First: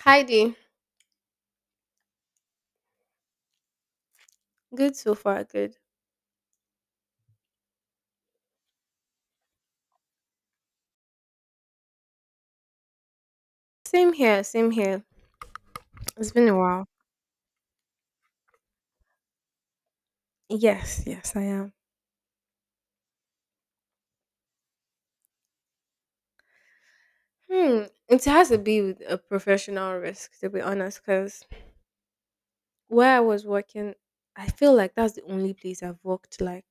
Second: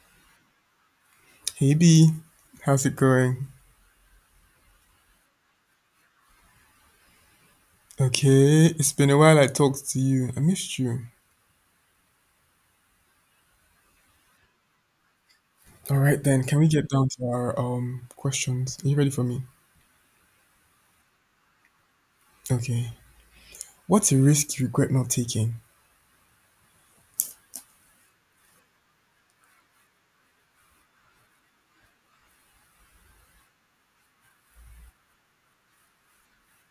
Hi Dee. Hey B, how's it going? Good so far, good. Okay, it's been a while I talked to you. I missed you. Same here, same here. All right It's then, been a can we while. get down to our questions? Are you ready for me? Yes, yes, I am. Okay. What's a risk you regret not taking? Hmm. It has to be with a professional risk, to be honest, because where I was working, I feel like that's the only place I've worked, like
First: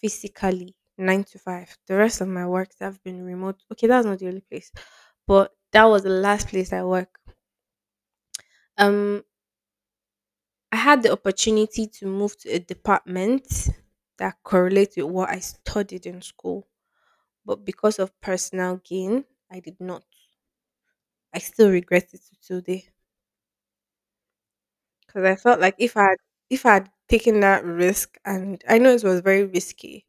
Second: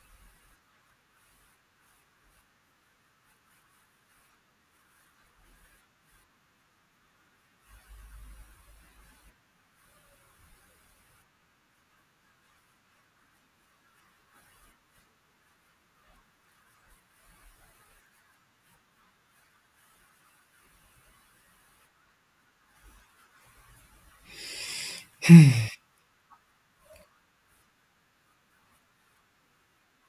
physically nine to five. The rest of my works have been remote. Okay, that's not the only place, but that was the last place I work. Um, I had the opportunity to move to a department that correlates with what I studied in school, but because of personal gain, I did not. I still regret it to today because I felt like if I had taken that risk, and I know it was very risky,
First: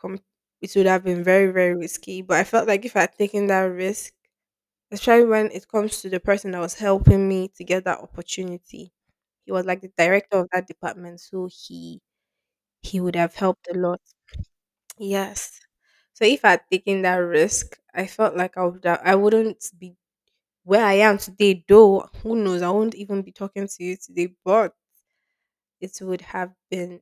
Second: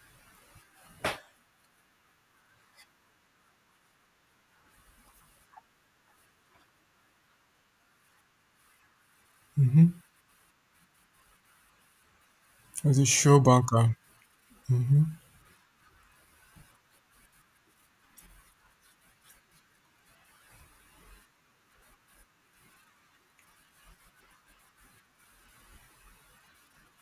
com- it would have been very very risky. But I felt like if I had taken that risk, especially when it comes to the person that was helping me to get that opportunity, he was like Mm-hmm. the director of that department, so he As he a would have sure helped a banker. lot. Yes. So if I had taken that risk, I felt like I would have, I wouldn't be where I am today, though, who knows? I won't even be talking to you today, but it would have been.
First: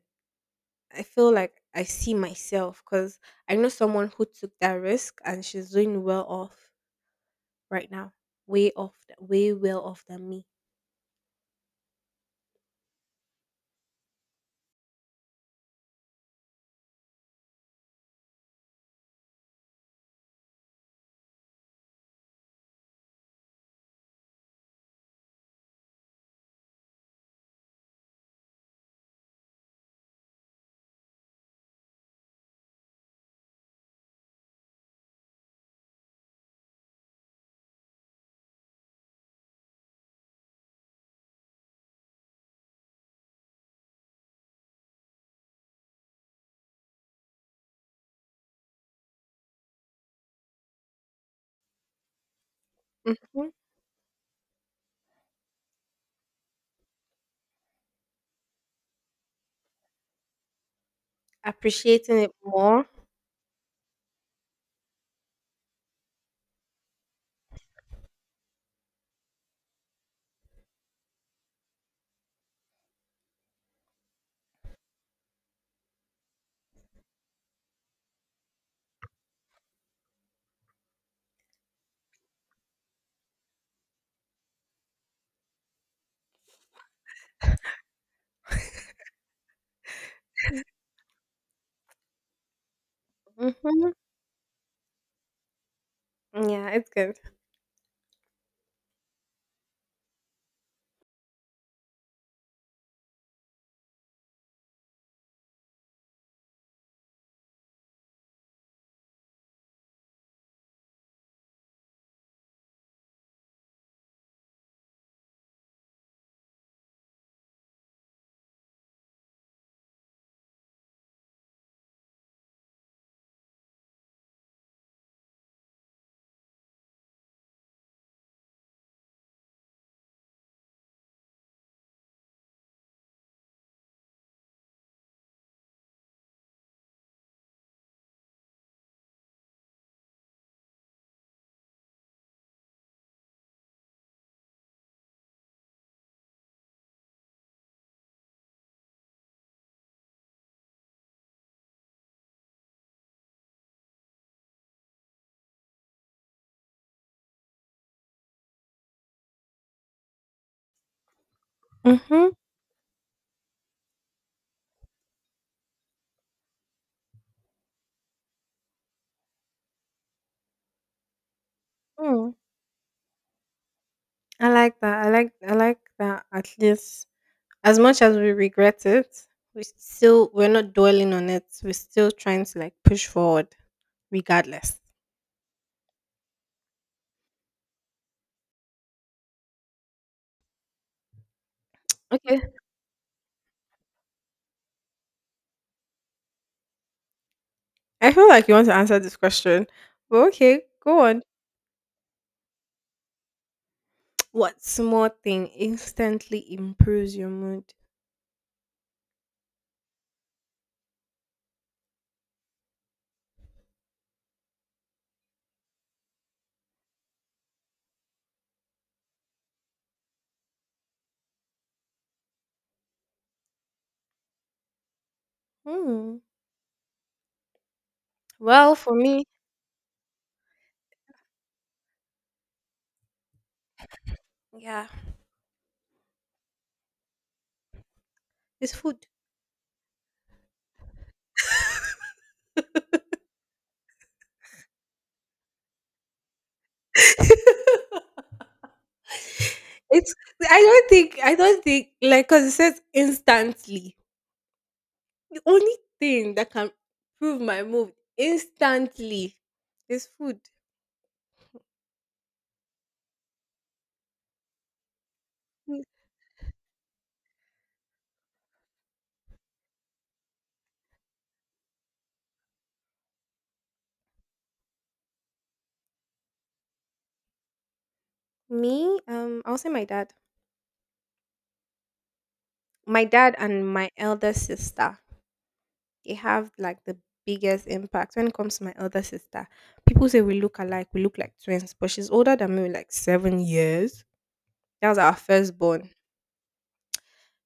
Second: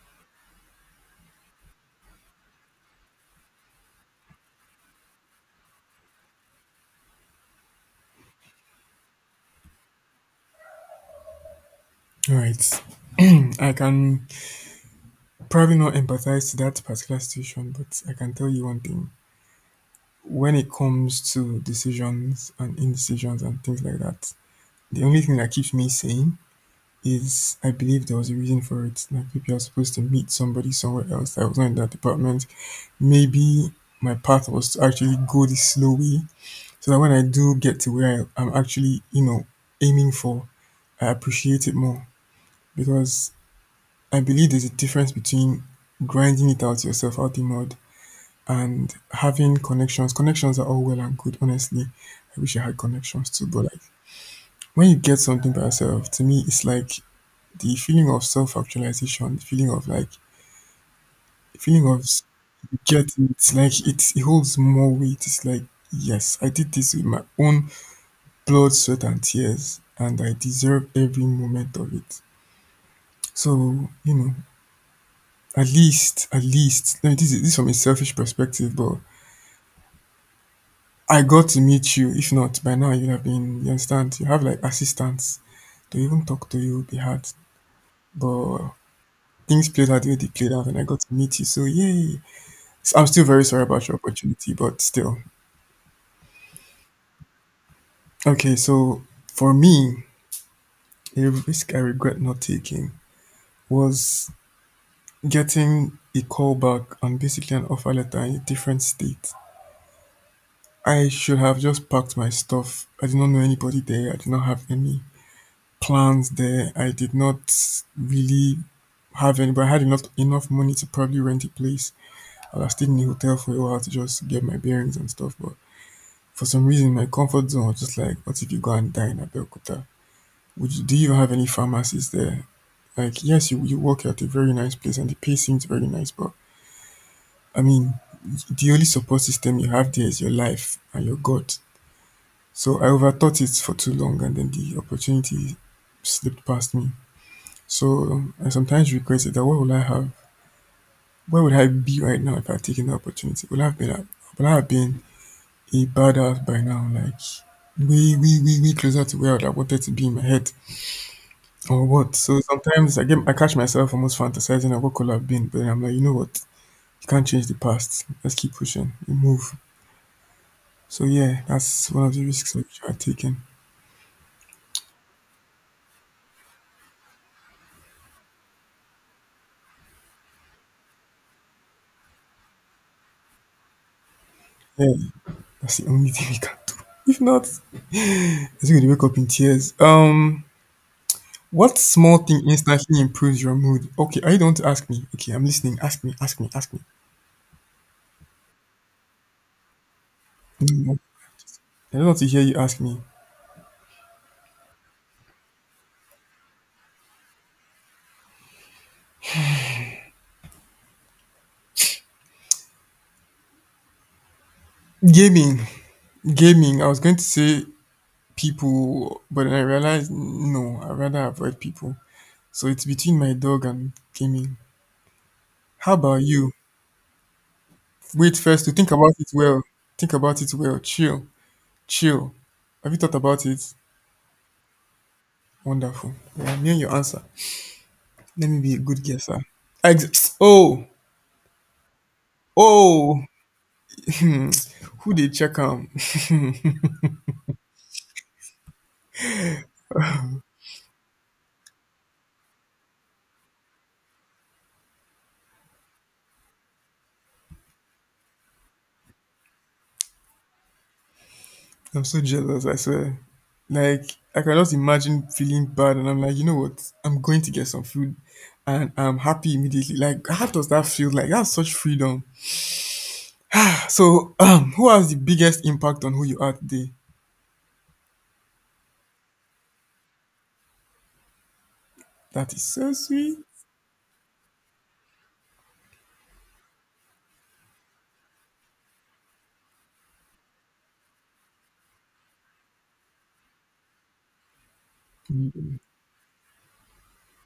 I feel like I see myself because I know someone who took that risk and she's doing well off right now, way off, way well off than me. All right. I can probably not empathize to that particular situation, but I can tell you one thing. When it comes to decisions and indecisions and things like that, the only thing that keeps me sane is I believe there was a reason for it. Like maybe I was supposed to meet somebody somewhere else that was not in that department. Maybe my path was to actually go the slow way so that when I do get to where I'm actually, you know, aiming for, I appreciate it more. Because I believe there's a difference between grinding it out yourself out the mud and having connections. Connections are all well and good, honestly. I wish I had connections too, Hmm. but like when you get something by yourself, to me, it's like the feeling of self actualization, the feeling of like The feeling of Appreciating s- it more. guilt, it's like it holds more weight. It's like, yes, I did this with my own blood, sweat, and tears, and I deserve every moment of it. So, you know, at least, I mean, this is from a selfish perspective, but I got to meet you. If not, by now you'd have been, you understand, you have like assistants. They even talk to you, they had, but things played out the way they played out, and I got to meet you. So, yay. So I'm still very sorry about Hmm. your opportunity, but still. Yeah, it's good. Okay, so for me, a risk I regret not taking was getting a call back and basically an offer letter in a different state. I should have just packed my stuff. I did not know anybody there. I did not have any plans there. I did not really have any, but I had enough money to probably rent a place. I was staying in a hotel for a while to just get my bearings and stuff. But for some reason, my comfort zone was just like, what if you go and die in Abeokuta? Do you even have any pharmacies there? Like, yes, you work at a very nice place and the pay seems very nice, but I mean, the only support system you have there is your life and your God. So I overthought it for too long and then the opportunity slipped past me. So I sometimes regret it that what would I have? Where would I be right now if I had taken the opportunity? Would I have been a badass by now? Like way, way, way, way closer to where I wanted to be in my head or what? Mm-hmm. So sometimes I catch myself almost fantasizing of what could have been, but then I'm like, you know what? You can't change the past. Let's keep pushing. You move. So yeah, that's one of the Mm. risks of are taking. I like that. I like. I like that. At least, as much as we regret it, we still, we're not dwelling on it. We're still trying to like push forward, regardless. Yeah, that's the only thing we can do. If not, it's going to wake up in tears. What small thing Okay. instantly improves your mood? Okay, are you the one to ask me? Okay, I'm listening. Ask me. Ask me. Ask me. I feel like you want to answer this question, but okay, Mm, go on. I don't want to hear you ask me. What small thing instantly improves your mood? Gaming, gaming. I was going to say people, but then I realized no. I rather avoid people. So it's between my dog and gaming. How Hmm. about you? Wait first to Well, think for about me, it well. Think about it well. Chill. Chill. Have you thought about it? yeah, Wonderful. Yeah, I'm hearing your answer. Let me be it's a good food. guesser. Oh, oh. Hmm. Who did check am? It's. I don't think. I don't think. Like, cause it says instantly. The only thing that can improve my mood instantly is food. I'm so jealous, I swear. Like, I can just imagine feeling Mm. bad, and I'm like, you know what? I'm going to get some food, and I'm happy immediately. Like, how does that feel? Like, that's such freedom. So, who has the biggest impact on who you are today? Me, I'll say my dad. That is so My dad sweet. and my elder sister. It have like the biggest impact when it comes to my elder sister. People say we look alike, we look like twins, but she's older than me with like 7 years. That was our Mm, firstborn.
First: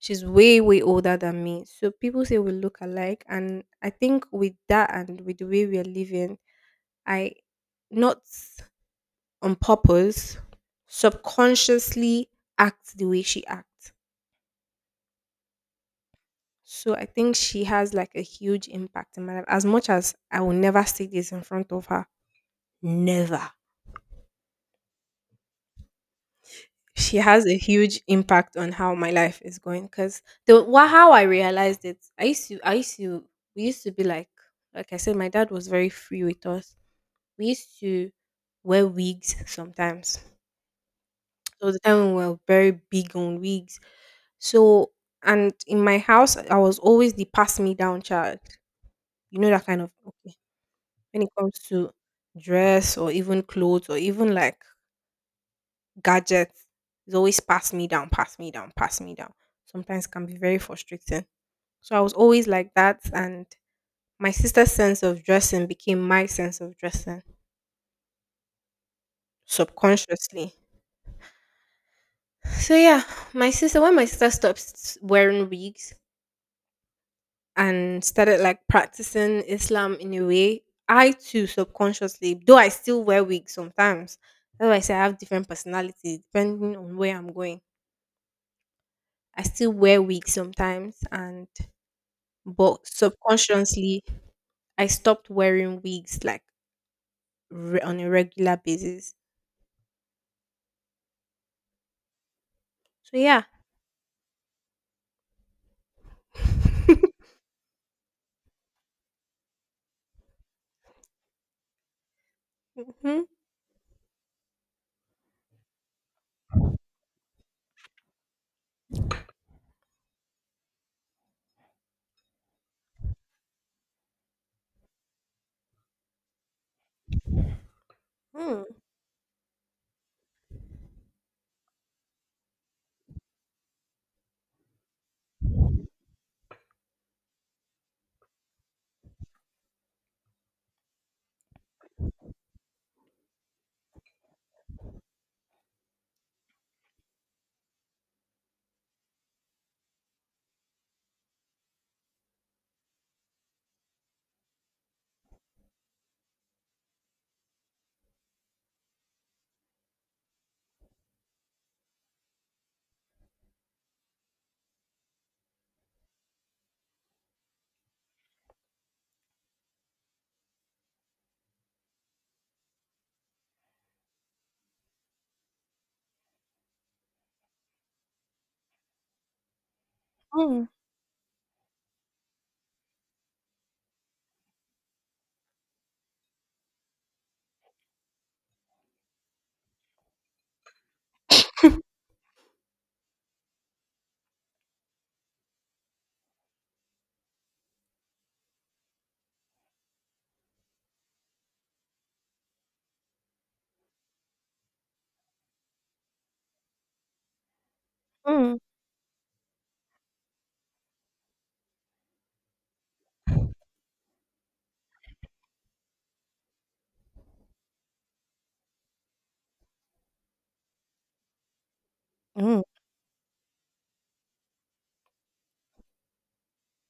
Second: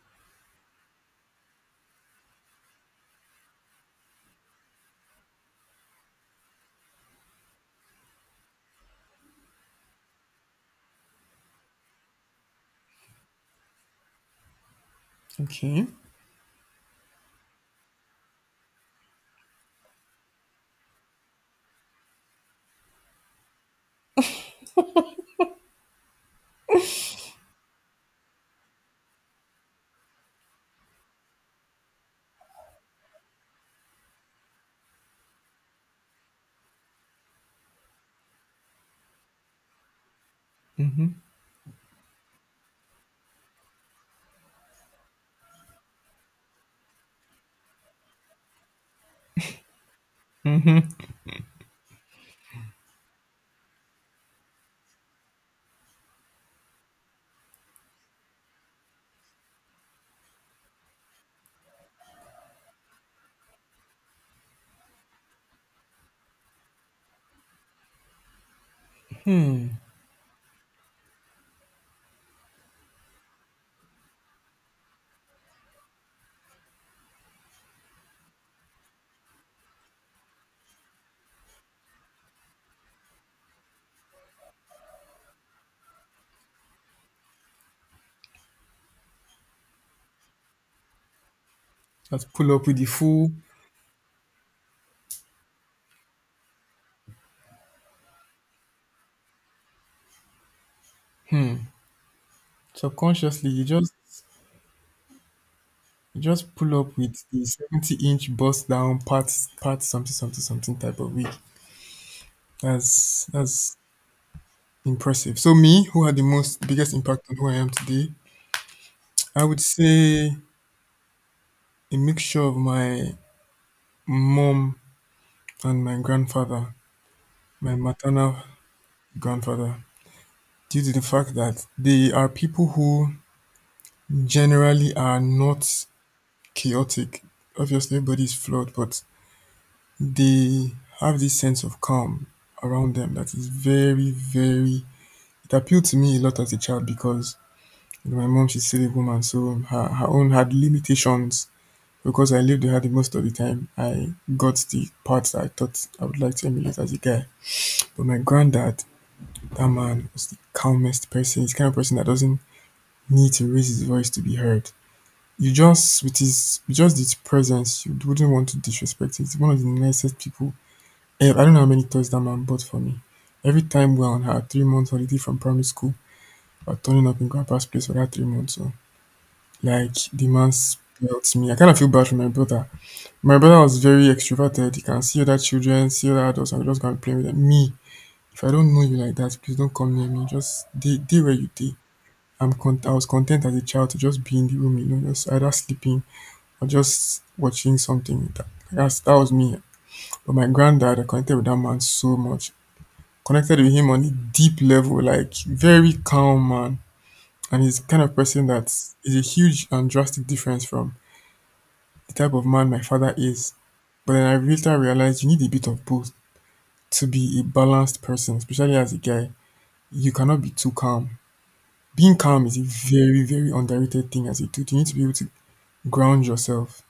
She's way, way older than me. So people say we look alike. And I think with that and with the way we are living, I, not on purpose, subconsciously act the way she acts. okay. So I think she has like a huge impact in my life. As much as I will never say this in front of her, never. She has a huge impact on how my life is going because how I realized it, I used to we used to be like I said, my dad was very free with us. We used to wear wigs sometimes, Mhm. so the time we were very big on wigs. So and in my house, I was always the pass me down child, you know, that kind of okay, when it comes to dress or even clothes or even like gadgets, is always pass me down, pass me down, pass me down. Sometimes can be very frustrating. So I was always like that, and my sister's sense of dressing became my sense of dressing subconsciously. So yeah, my sister, when my sister stopped wearing wigs and started like practicing Islam in a way, I too subconsciously, though I still wear wigs sometimes. That's why I say I have different personalities depending on where I'm going. I still wear wigs sometimes and Just pull up with the but full subconsciously I stopped wearing wigs like on a regular basis. So yeah. subconsciously. You just pull up with the 70-inch bust down part part something something something type of wig. That's Mhm. that's impressive. So me, who had the most biggest impact on who I am today, I would say a mixture of my mom and my grandfather, my maternal Mm, grandfather, due to the fact that they are people who generally are not chaotic. Obviously, everybody is flawed, but they have this sense of calm around them that is very, very. It appealed to me a lot as a child because you know, my mom, she's still a woman, so her own had limitations. Because I lived with her the most of the time, I got the parts that I thought I would like to emulate as a guy. But my granddad, that man was the calmest person. He's the kind of person that doesn't need to raise his voice to be heard. You just, with just his presence, you wouldn't want to disrespect him. He's one of the nicest people. I don't know how many toys that man bought for me. Every time we're on our 3 months holiday from primary school, we're turning up in grandpa's place for that 3 months. So, like, the man mm, spelt me. I kind of feel bad for my brother. My brother was very extroverted. He can see other children, see other adults, and just go and play with them. Me, if I don't know you like that, please don't come near me. Just stay, stay where you stay. I was content as a child to just be in the room, you know, just either sleeping or just watching something. That that was me. But my granddad, I connected with that man so much. Connected with him on a deep level, like very calm man. And he's the kind of person mm, that is a huge and drastic difference from the type of man my father is. But then I later realized you need a bit of both to be a balanced person, especially as a guy. You cannot be too calm. Being calm is a mm. very, very underrated thing as a dude. You need to be able to ground yourself,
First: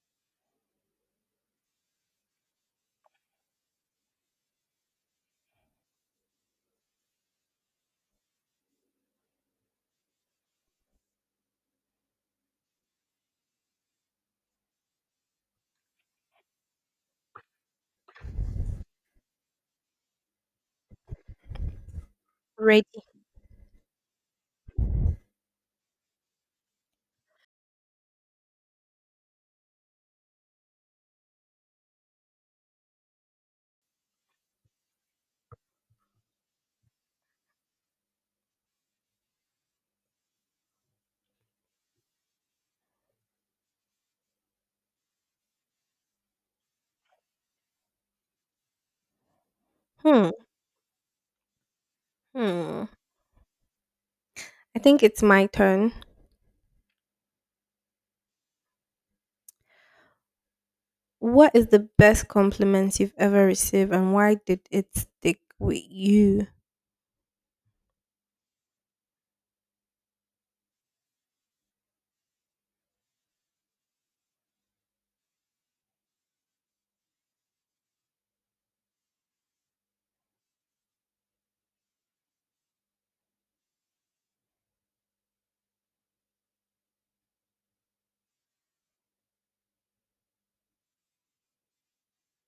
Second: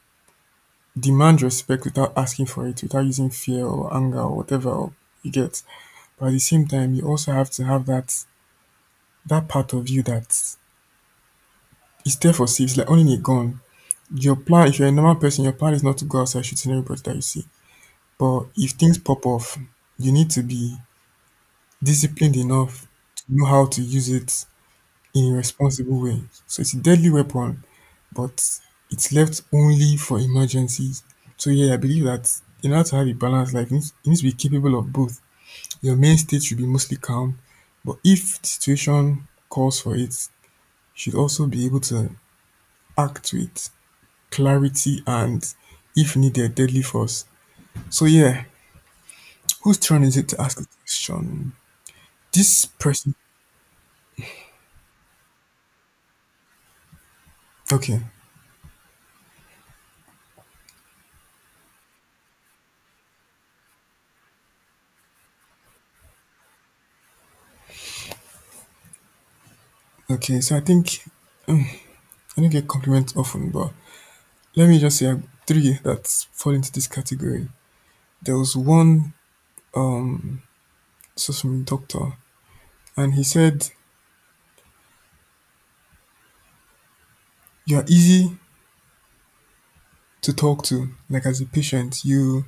demand respect without asking for it, without using fear or anger or whatever you get. But at the same time, you also have to have that part of you that it's there for saves, like owning a gun. Your plan, if you're a normal person, your plan is not to go outside shooting everybody that you see. But if things pop off, you need to be disciplined enough Ready. to know how to use it in a responsible way. So it's a deadly weapon, but it's left only for emergencies. So yeah, I believe that in order to have a balanced life, you need to be capable of both. Your main state should be mostly calm, but if the situation calls for it, you should also be able to act to it. Clarity and if needed deadly force. So yeah, whose turn is it Hmm. to ask a question? This Hmm. person. I think it's my turn. Okay. What is the best compliment you've ever received and why did it stick with you? Okay, so I think I don't get compliments often, but let me just say three that fall into this category. There was one, this was from a doctor, and he said you are easy to talk to. Like as a patient, you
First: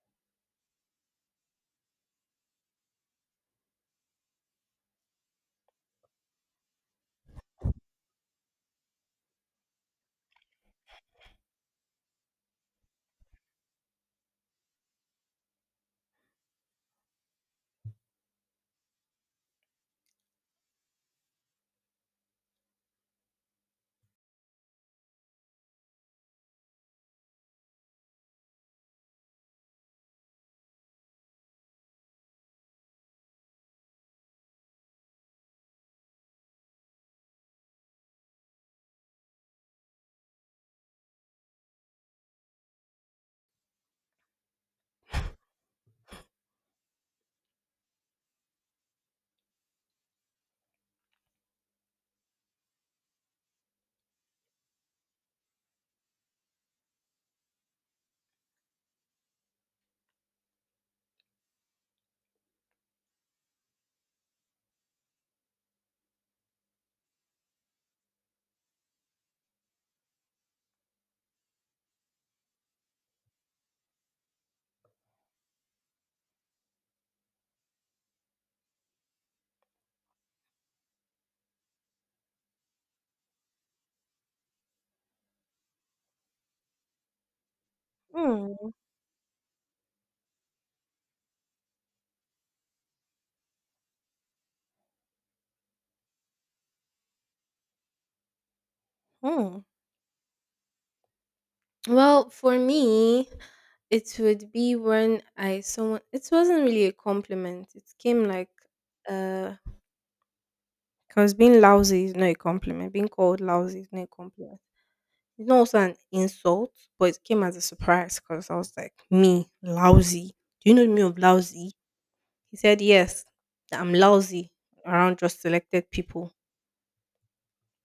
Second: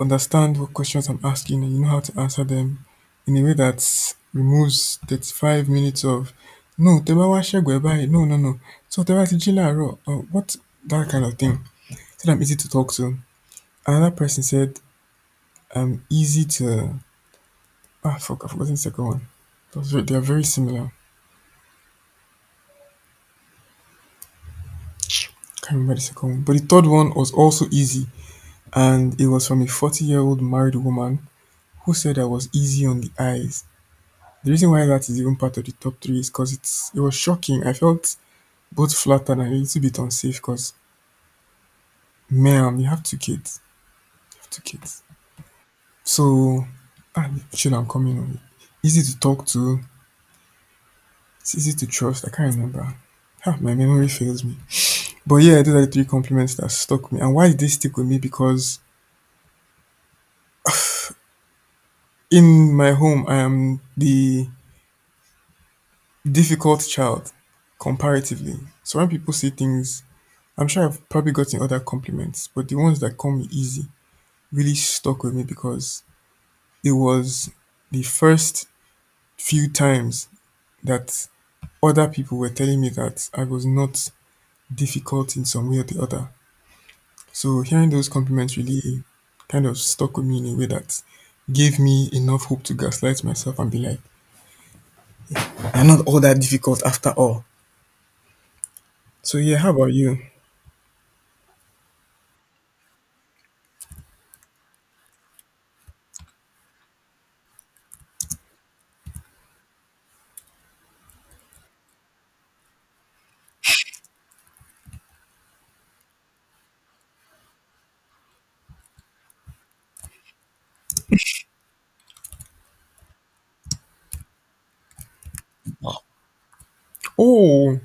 understand what questions I'm asking and you know how to answer them in a way that removes 35 minutes of no, Teba wa shegwe bayi, no, no, no. So Teba ti jila ro, or what, that kind of thing. Said I'm easy to talk to. Another person said I'm easy to, ah, fuck, I've forgotten the second one. They are very similar. Can't remember the second one. But the third one was also easy. And it was from a 40-year-old married woman who said I was easy on the eyes. The reason why that is even part of the top three is because it was shocking. I felt both flattered and a little bit unsafe because ma'am, you have two kids. You have two kids. So ah chill. I'm coming on. Easy to talk to, it's easy to trust. I can't remember. Ah, my memory fails me. But yeah, those are the three compliments that stuck me. And why did they stick with me? Because in my home I am the difficult child comparatively. So when people say things, I'm sure I've probably gotten other compliments, but the ones that come easy really stuck with me because it was the first few times that other people were telling me that I was not difficult in some way or the other. So hearing those Hmm. compliments really kind of stuck with me in a way that gave me enough hope to gaslight myself and be like, so yeah, Hmm. how about you? Well, for me, it would be when I someone, it wasn't really a compliment. It came like uh. Because being lousy is not a compliment. Being called lousy is not a compliment. It's not also an insult, but it came as a surprise because I was like, me, lousy. Do you know me of lousy? He said, yes, that I'm lousy around just selected people. Oh,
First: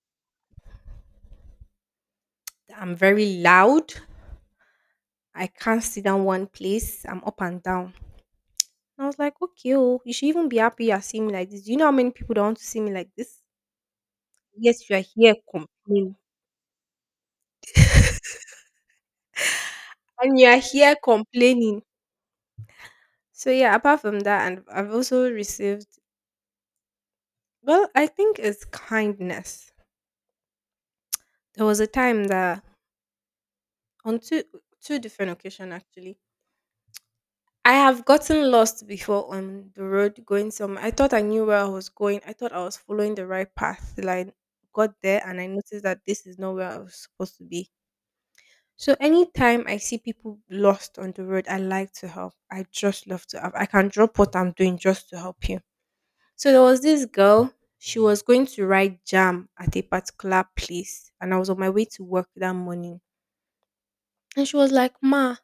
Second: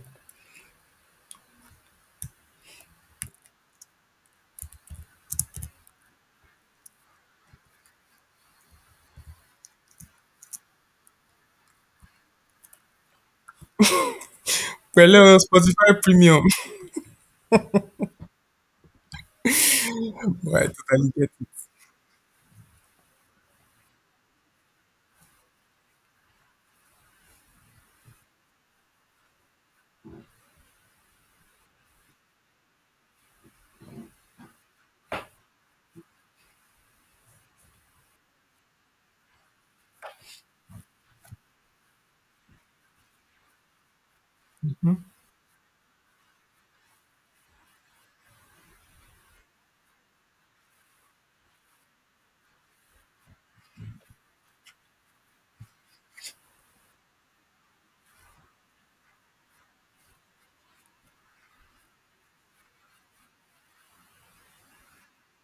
That I'm very loud. I can't sit down one place. I'm up and down. And I was like, okay, oh, you should even be happy you're seeing me like this. Do you know how many people don't want to see me like this? Yes, you are here hello, Spotify complaining. Premium. And you are Right, here totally get it. complaining. So yeah, apart from that, and I've also received, well, I think it's kindness. There was a time that on two, two different occasions actually, I have gotten lost before on the road going somewhere. I thought I knew where I was going. I thought I was following the right path till I Hmm? got there and I noticed that this is not where I was supposed to be. So anytime I see people lost on the road, I like to help. I just love to help. I can drop what I'm doing just to help you. So there was this girl, she was going to write jam at a particular place, and I was on my way to work that morning. And she was like, "Ma,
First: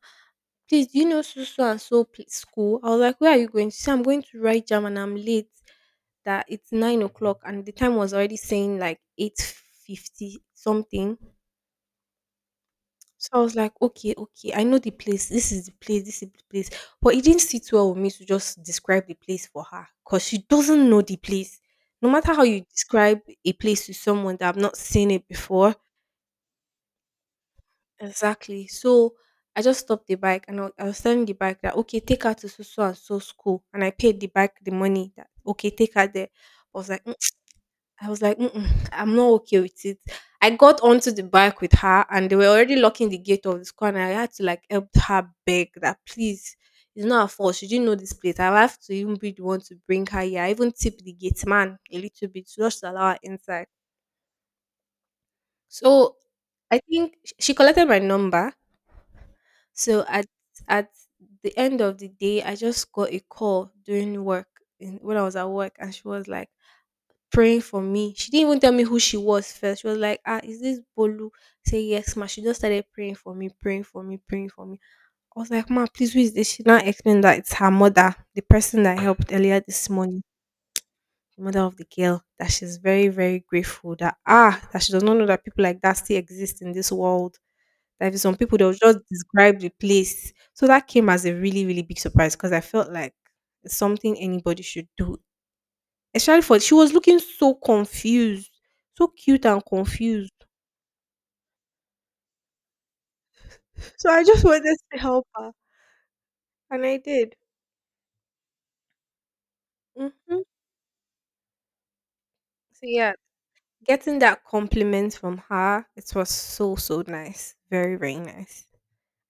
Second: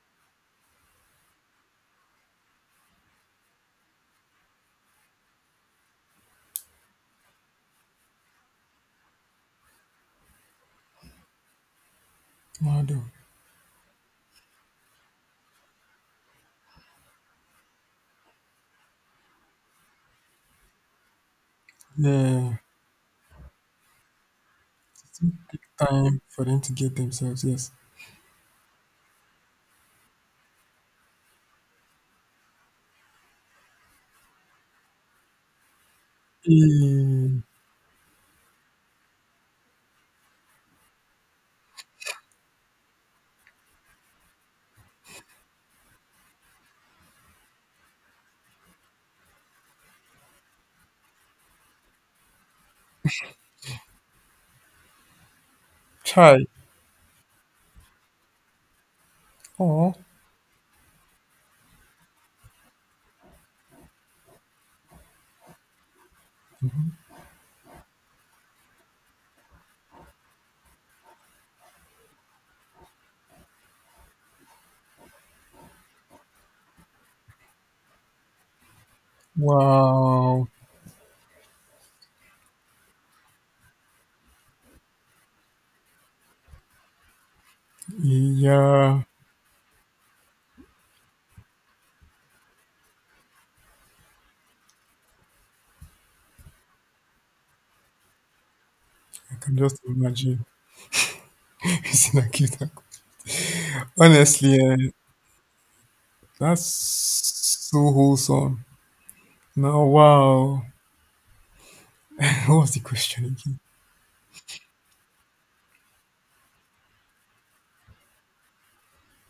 please, do you know so so and so school?" I was like, "Where are you going?" She said, "I'm going to write jam and I'm late." That it's 9 o'clock and the time was already saying like 8:50 something. Mado. So I was like, okay, okay, I know the place. This is the place. This is the place. But it didn't sit well with me to just describe the place for her because she doesn't know the place. No matter how Yeah, you describe a place to someone that I've not it seen it before, took time for them to get themselves. Yes. exactly. So I just stopped the bike and I I was telling the bike that okay, take her to so so and so school, and I paid the bike the money that okay, take her there. I was like, Eh, I was like, "Mm-mm, I'm not okay with it." I got onto the bike with her, and they were already locking the gate of the school. And I had to like help her beg that, please, it's not her fault. She didn't know this place. I have to even be the one to bring her here. I even tip the gate man a little bit just to allow her inside. So Chai. I think she collected my number. Oh, So at the end of the day, I just got a call during work, in, when I was at work, and she was like, praying for me. She didn't even tell me who she was first. She was like, "Ah, is this Bolu?" Say yes, ma. She just started praying for me, praying for me, praying for me. I was like, "Ma, please, who is this?" She now explained that it's her mother, the person that helped earlier this morning, wow. the mother of the girl. That she's very, very grateful. That ah, that she does not know that people like that still exist in this world. That if some people they'll just Yeah, describe the place. So that came as a really, really big surprise because I felt like it's something anybody should do. Especially for she was looking so confused, so I cute can and just confused. imagine. It's like it- So I just Honestly, eh, wanted to help her, that's and I did. so wholesome. Now, Mhm. wow. What was the So yeah, question again? getting that compliment from her, it was so so nice, very very nice.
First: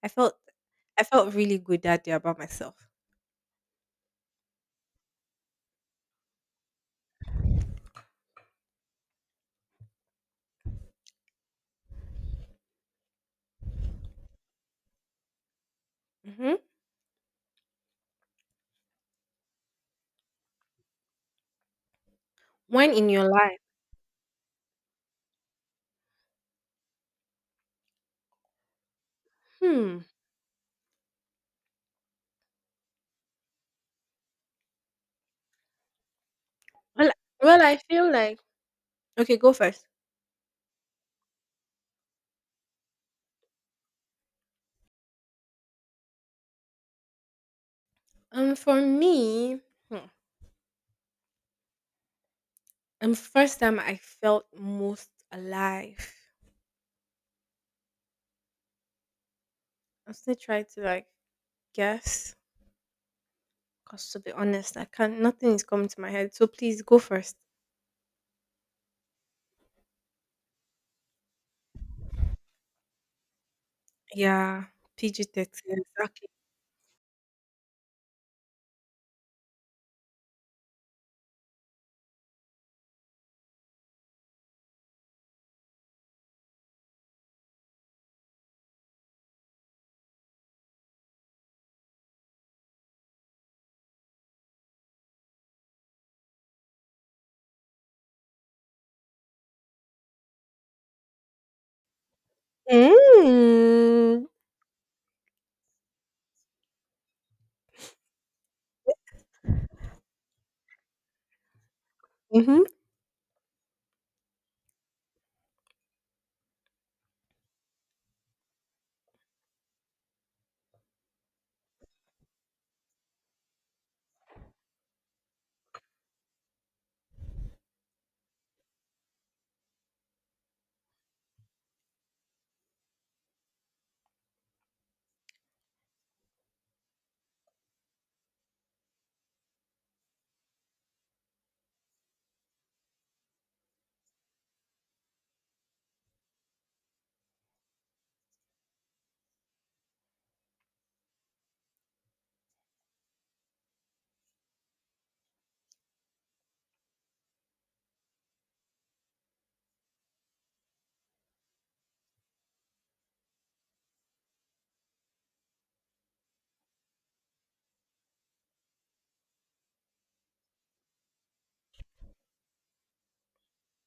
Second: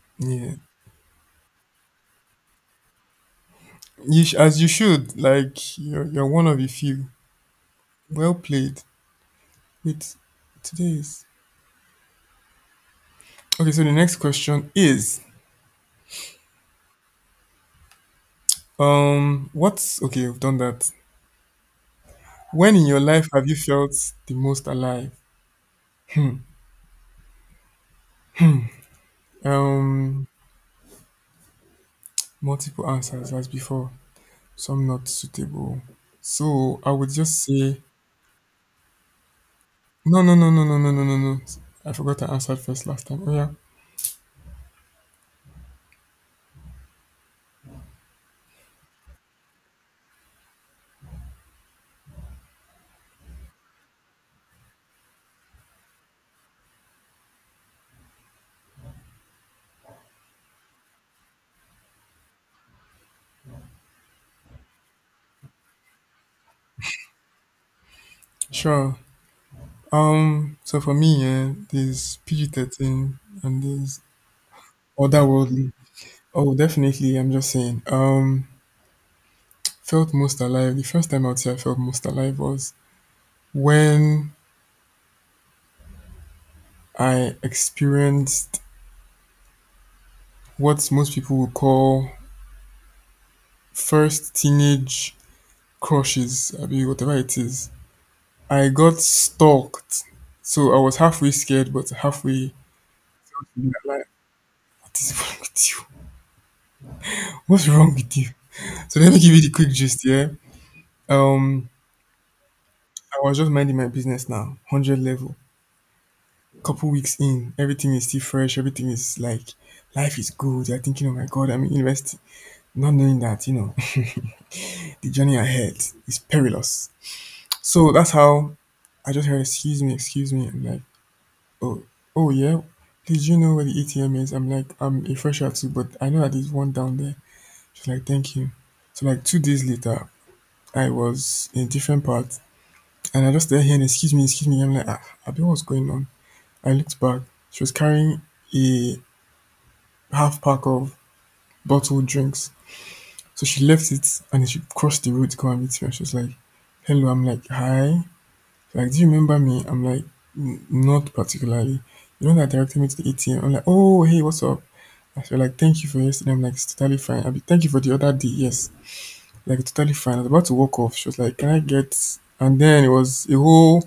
I felt, Yeah. I felt really good that day about myself. You sh- as you should, like, you're one of the few. Well played. Wait, today's. Okay, so the next question is Hmm. What's. Okay, we've done that. When in When your in life your have you life, felt the most alive? Hmm. hmm. Um, multiple answers as before. Some not suitable. So I would Well, just well, I say feel like okay, go first. no, no, no, no, no, no, no, no, no. I forgot I answered first last time. Oh yeah, For me, hmm, first time I felt most alive. I'm still trying to like guess. 'Cause to be honest, I can't nothing is coming to my head, so please go first. sure. So for me, yeah, there's PG 13 and there's Yeah, otherworldly. PG-13, exactly. Oh, definitely. I'm just saying. Felt most alive. The first time out here, I felt most alive was when I experienced what most people would call first teenage crushes, I mean, whatever it is. I got stalked. So I was halfway scared, but halfway like, Mm. what is wrong with you? What's wrong with you? So let me give you the quick gist, yeah. Um, Mhm. I was just minding my business now, hundred level. Couple weeks in, everything is still fresh. Everything is like, life is good. You're thinking, oh my god, I'm in university, not knowing that you know the journey ahead is perilous. So that's how I just heard, excuse me, excuse me. I'm like, oh, oh yeah. Did you know where the ATM is? I'm like, I'm a fresher too, but I know that there's one down there. She's like, thank you. So like two days later, I was in a different part, and I just there here and excuse me, excuse me. I'm like, ah, I don't know what's going on. I looked back. She was carrying a half pack of bottled drinks. So she left it and she crossed the road to come and meet me. And she was like, hello. I'm like, hi. She's like, do you remember me? I'm like, "N- not particularly. You know that directed me to the ATM. I'm like, oh, hey, what's up? I feel like thank you for yesterday." I'm like, "It's totally fine. I be thank you for the other day." "Yes, like totally fine." I was about to walk off. She was like, "Can I get?" And then it was a whole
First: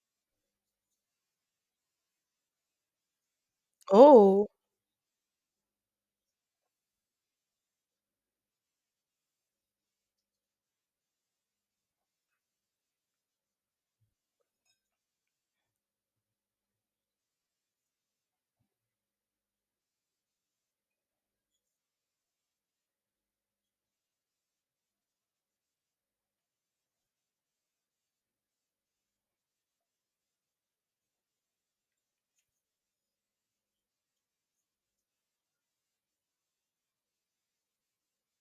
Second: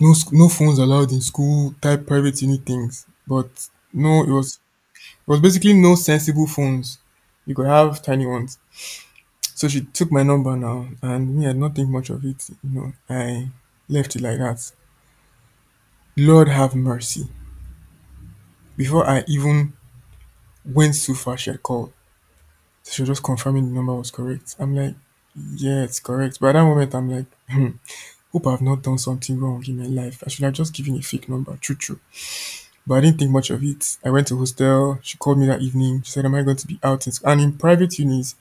no sc- no phones allowed in school type private unit things. But no, Oh. It was basically no sensible phones. You could have tiny ones. So she took my number now, and me, I did not think much of it. You know, I left it like that. Lord have mercy. Before I even went so far, she had called. So she was just confirming the number was correct. I'm like, yeah, it's correct. But at that moment, I'm like, hmm, hope I've not done something wrong in my life. I should have just given a fake number, true, true. But I didn't think much of it. I went to hostel. She called me that evening. She said, "Am I going to be out?" in sc-" And in private unis,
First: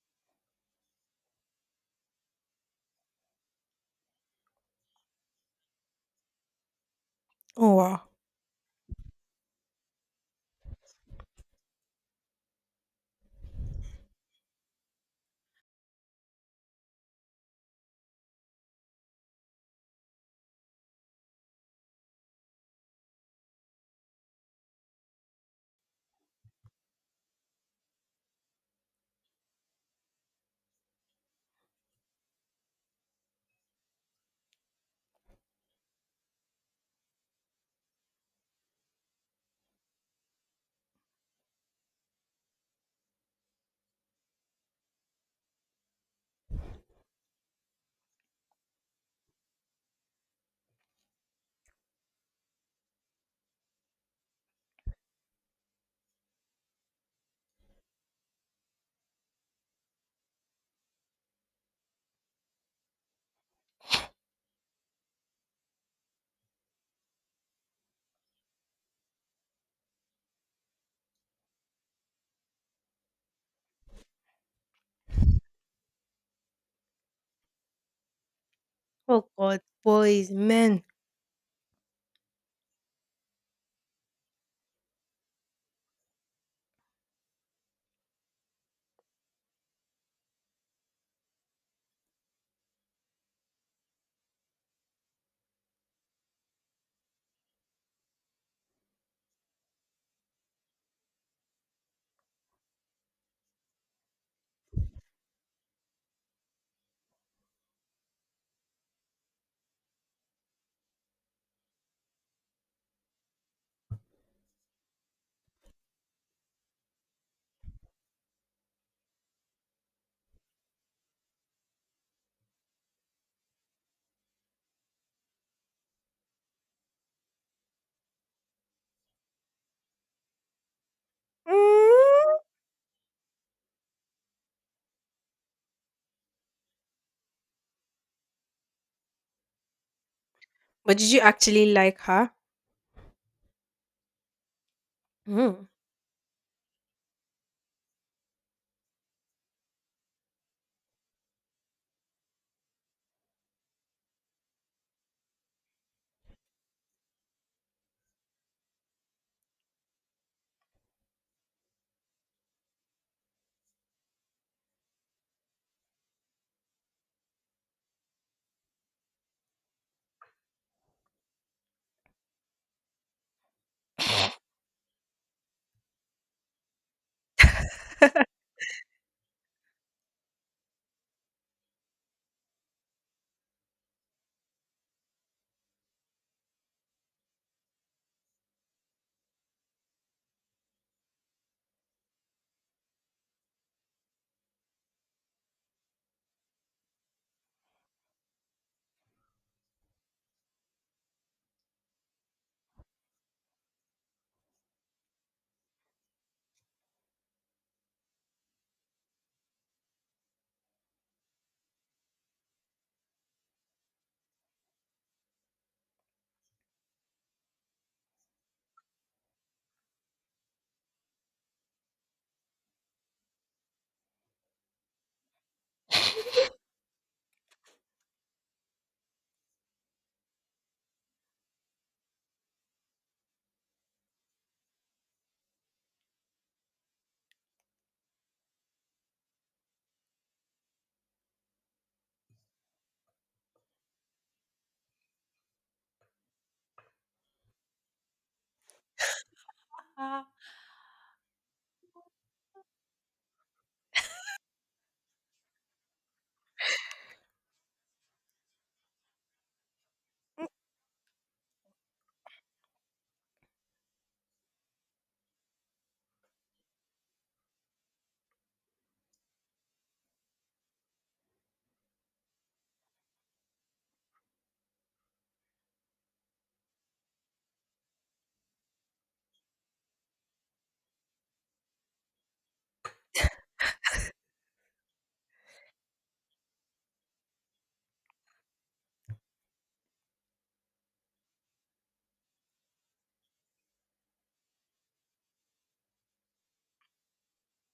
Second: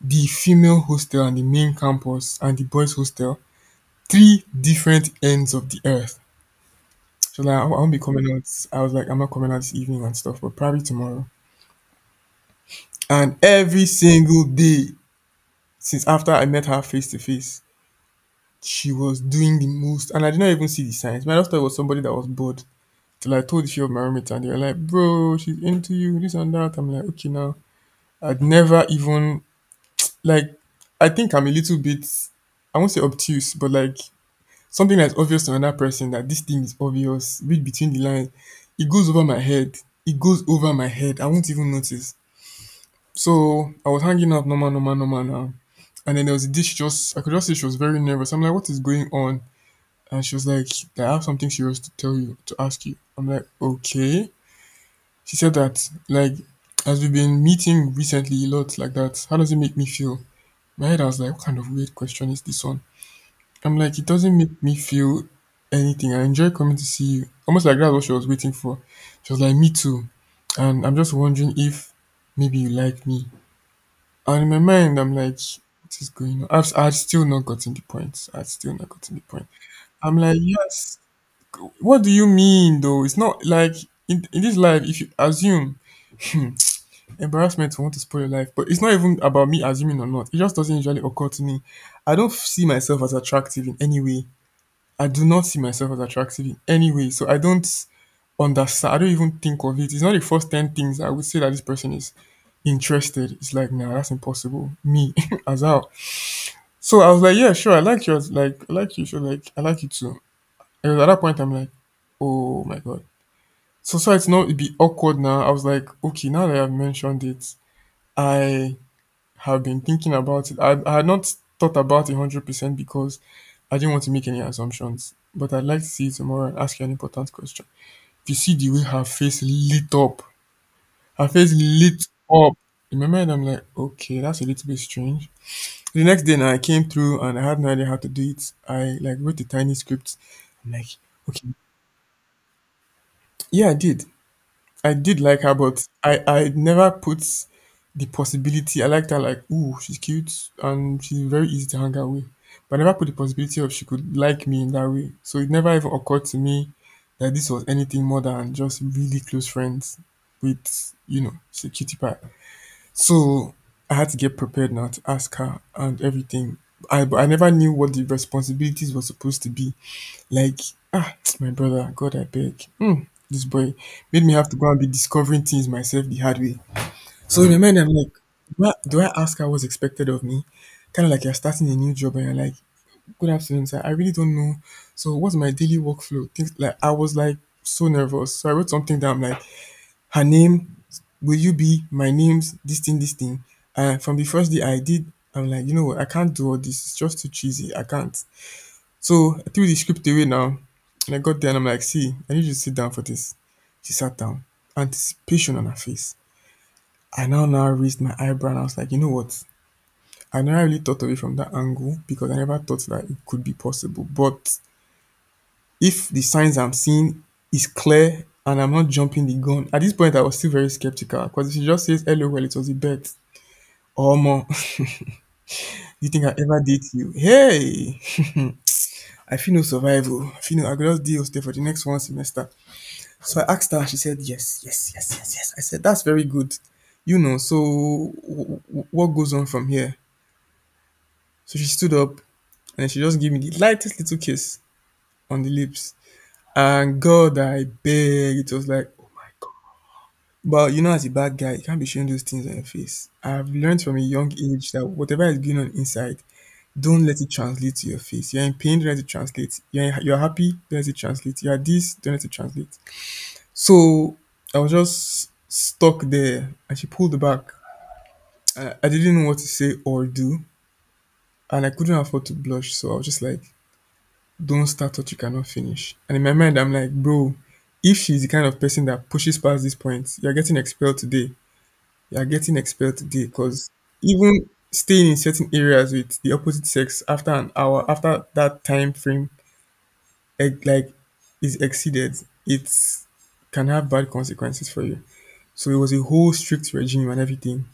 the female hostel and the main campus and the boys hostel, three different ends of the earth. So like, I Oh, won't be wow. coming out. I was like, I'm not coming out this evening and stuff, but probably tomorrow. And every single day since after I met her face to face, she was doing the most, and I did not even see the signs. My just was somebody that was bored. Till I told a few of my roommates, and they were like, "Bro, she's into you, this and that." I'm like, "Okay, now." I'd never even like. I think I'm a little bit. I won't say obtuse, but like something that's obvious to another person that this thing is obvious. Read between the lines. It goes over my head. It goes over my head. I won't even notice. So I was hanging out normal, normal, normal now. And then there was this. She just I could just see she was very nervous. I'm like, what is going on? And she was like, I have something serious to tell you, to ask you. I'm like, okay. She said that, like, as we've been meeting recently a lot like that, how does it make me feel? My head, I was like, what kind of weird question is this one? I'm like, it doesn't make me feel anything. I enjoy coming to see you. Almost like that's what she was waiting for. She was like, me too. And I'm just wondering if maybe you like me. And in my mind, I'm like, what is going on? I'd still not gotten the point. I'd still not gotten the Oh point. god, I'm boys, like, men. yes, what do you mean though? It's not like in this life, if you assume embarrassment will want to spoil your life, but it's not even about me assuming or not. It just doesn't usually occur to me. I don't see myself as attractive in any way. I do not see myself as attractive in any way. So I don't understand. I don't even think of it. It's not the first 10 things I would say that this person is interested. It's like, nah, that's impossible. Me, as how. So I was like, yeah, sure. I like you. I was like, I like you. Sure, like, I like you too. And at that point, I'm like, oh my God. Society no e be awkward now. I was like, okay, now that I've mentioned it, I have been thinking about it. I had not thought about it 100% because I didn't want to make any assumptions. But I'd like to see you tomorrow and ask you an important question. If you see the way her face lit up, her face lit Mm. up. Remember, and I'm like, okay, that's a little bit strange. The next day, now I came through and I had no idea how to do it. I like wrote a tiny script. I'm like, But did you okay, actually like her? yeah, I did. I did like her, Mm. but I never put the possibility. I liked her like, ooh, she's cute and she's very easy to hang out with. But I never put the possibility of she could like me in that way. So it never even occurred to me that this was anything more than just really close friends with, you know, she's a cutie pie. So I had to get prepared now to ask her and everything. I but I never knew what the responsibilities were supposed to be. Like, ah, my brother, God, I beg. Hmm, this boy made me have to go and be discovering things myself the hard way. So in my mind, I'm like, do I ask her what's expected of me? Kind of like you're starting a new job and you're like, good afternoon, sir. I really don't know. So what's my daily workflow? Things like I was like so nervous. So I wrote something down like her name, will you be my name's this thing, this thing. And from the first day I did, I'm like, you know what, I can't do all this. It's just too cheesy. I can't. So I threw the script away now, and I got there and I'm like, see, I need you to sit down for this. She sat down, anticipation on her face. I now raised my eyebrow and I was like, you know what? I never really thought of it from that angle because I never thought that it could be possible. But if the signs I'm seeing is clear and I'm not jumping the gun, at this point I was still very skeptical because if she just says, hello, well, it was a bet. Or more, do you think I ever date you? Hey, I feel no survival. I feel no, I could just deal stay for the next one semester. So I asked her, she said, yes, yes, yes, yes, yes. I said, that's very good. You know, so what goes on from here? So she stood up and she just gave me the lightest little kiss on the lips. And God, I beg, it was like, oh my God. Ah. But you know, as a bad guy, you can't be showing those things on your face. I've learned from a young age that whatever is going on inside, don't let it translate to your face. You're in pain, don't let it translate. You're happy, don't let it translate. You're this, don't let it translate. So I was just stuck there and she pulled back. I didn't know what to say or do, and I couldn't afford to blush. So I was just like, don't start what you cannot finish. And in my mind, I'm like, bro, if she's the kind of person that pushes past this point, you're getting expelled today. You're getting expelled today because even staying in certain areas with the opposite sex after an hour, after that time frame, eh, like is exceeded, it can have bad consequences for you. So it was a whole strict regime and everything.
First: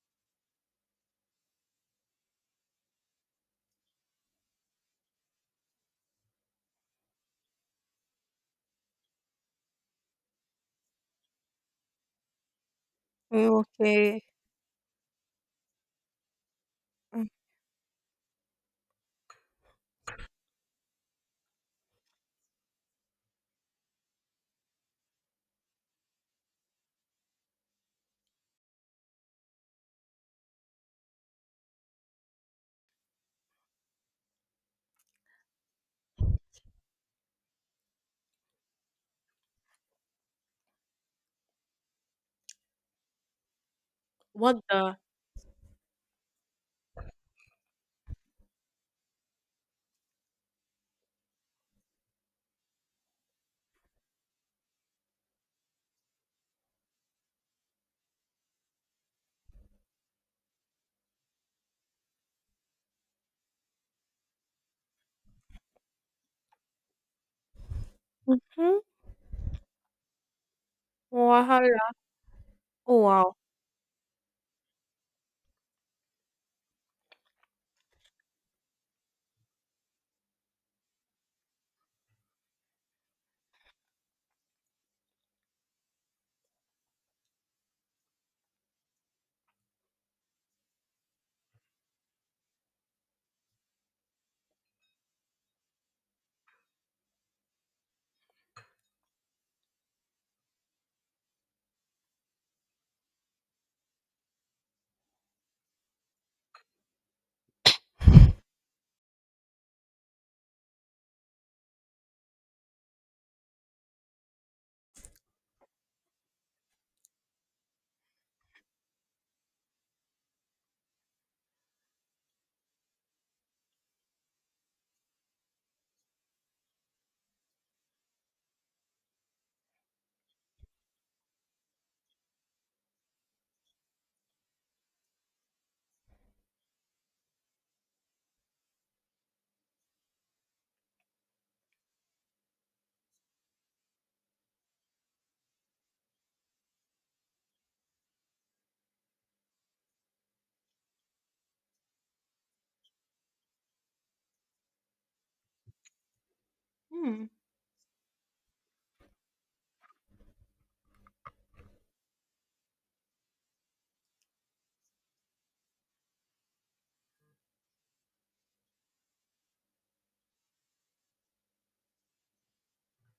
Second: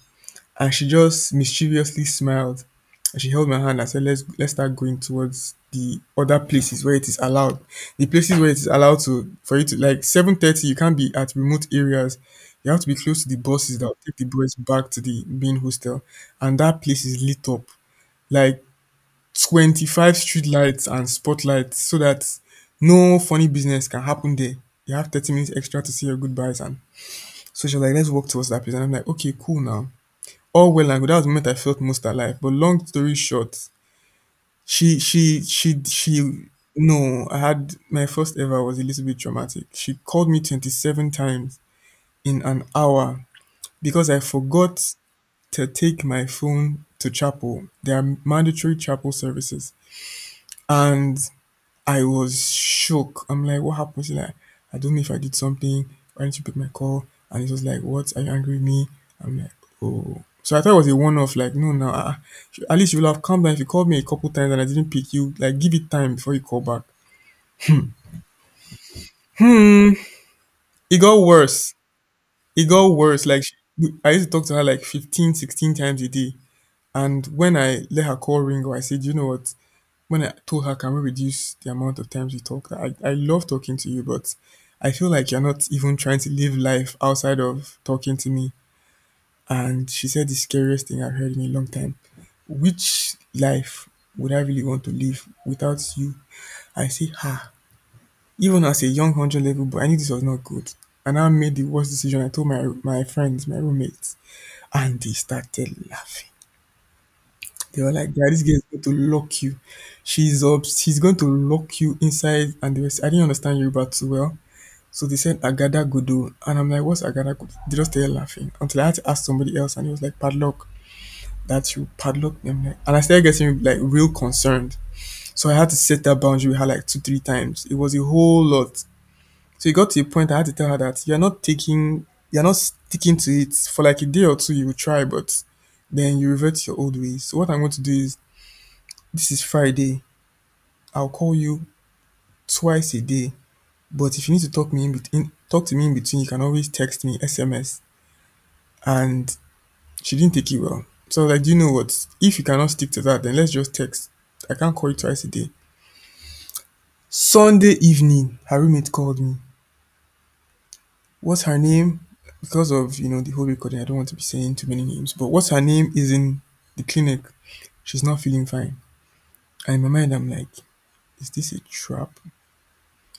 And she just mischievously smiled and she held my hand and said, let's start going towards the other places where it is allowed. The places where it is allowed to for you to like 7:30, you can't be at remote areas. You have to be close to the Mm, buses that will take okay. the boys back to the main hostel. And that place is Mm. lit up. Like 25 street lights and spotlights so that no funny business can happen there. You have 30 minutes extra to say your goodbyes. And so she was like, let's work towards that place. And I'm like, okay, cool now. All well and good. That was the moment I felt most alive. But long story short, she no, I had my first ever was a little bit traumatic. She called me 27 times in an hour because I What forgot the. to take my phone to chapel. There are mandatory chapel services. And I was shook. I'm like, what happened? She's like, I don't know if I did something. Why didn't you pick my call? And it was like, what? Are you angry with me? I'm like, oh. So I thought it was a one-off. Like, no, no. At least you will have calmed down if you called me a couple times and I didn't pick you. Like, give it time before you call back. Hmm? Hmm. It got worse. Wahala. It got Oh, worse. wow. Like, she- I used to talk to her like 15, 16 times a day. And when I let her call ring, I said, you know what? When I told her, can we reduce the amount of times we talk? I love talking to you, but I feel like you're not even trying to live life outside of talking to me. And she said the scariest thing I've heard in a long time. Which life would I really want to live without you? I say, ha. Even as a young 100 level boy, I knew this was not good. And I made the worst decision. I told my friends, my roommates, and they started laughing. They were like, "Guy, this girl is going to lock you. She's up. She's going to lock you inside." And they were, I didn't understand Yoruba too well, so they said "agada godo," and I'm like, "What's agada godo?" They just started laughing until I had to ask somebody else, and he was like, "Padlock." That you padlock them, like, and I started getting like real concerned. So I had to set that boundary with her like two, three times. It was a whole lot. So it got to a point I had to tell her that you're not taking, you're not sticking to it for like a day or two. You will try, but then you revert to your old ways. So what I'm going to do is this is Friday, I'll call you twice a day, but if you need to talk me in between, talk to me in between, you can always text me, SMS. And she didn't take it well. So I was like, do you know what? If you cannot stick to that, then let's just text. I can't call you twice a day. Hmm. Sunday evening, her roommate called me. What's her name? Because of you know the whole recording, I don't want to be saying too many names. But what's her name is in the clinic. She's not feeling fine. And in my mind, I'm like, is this a trap?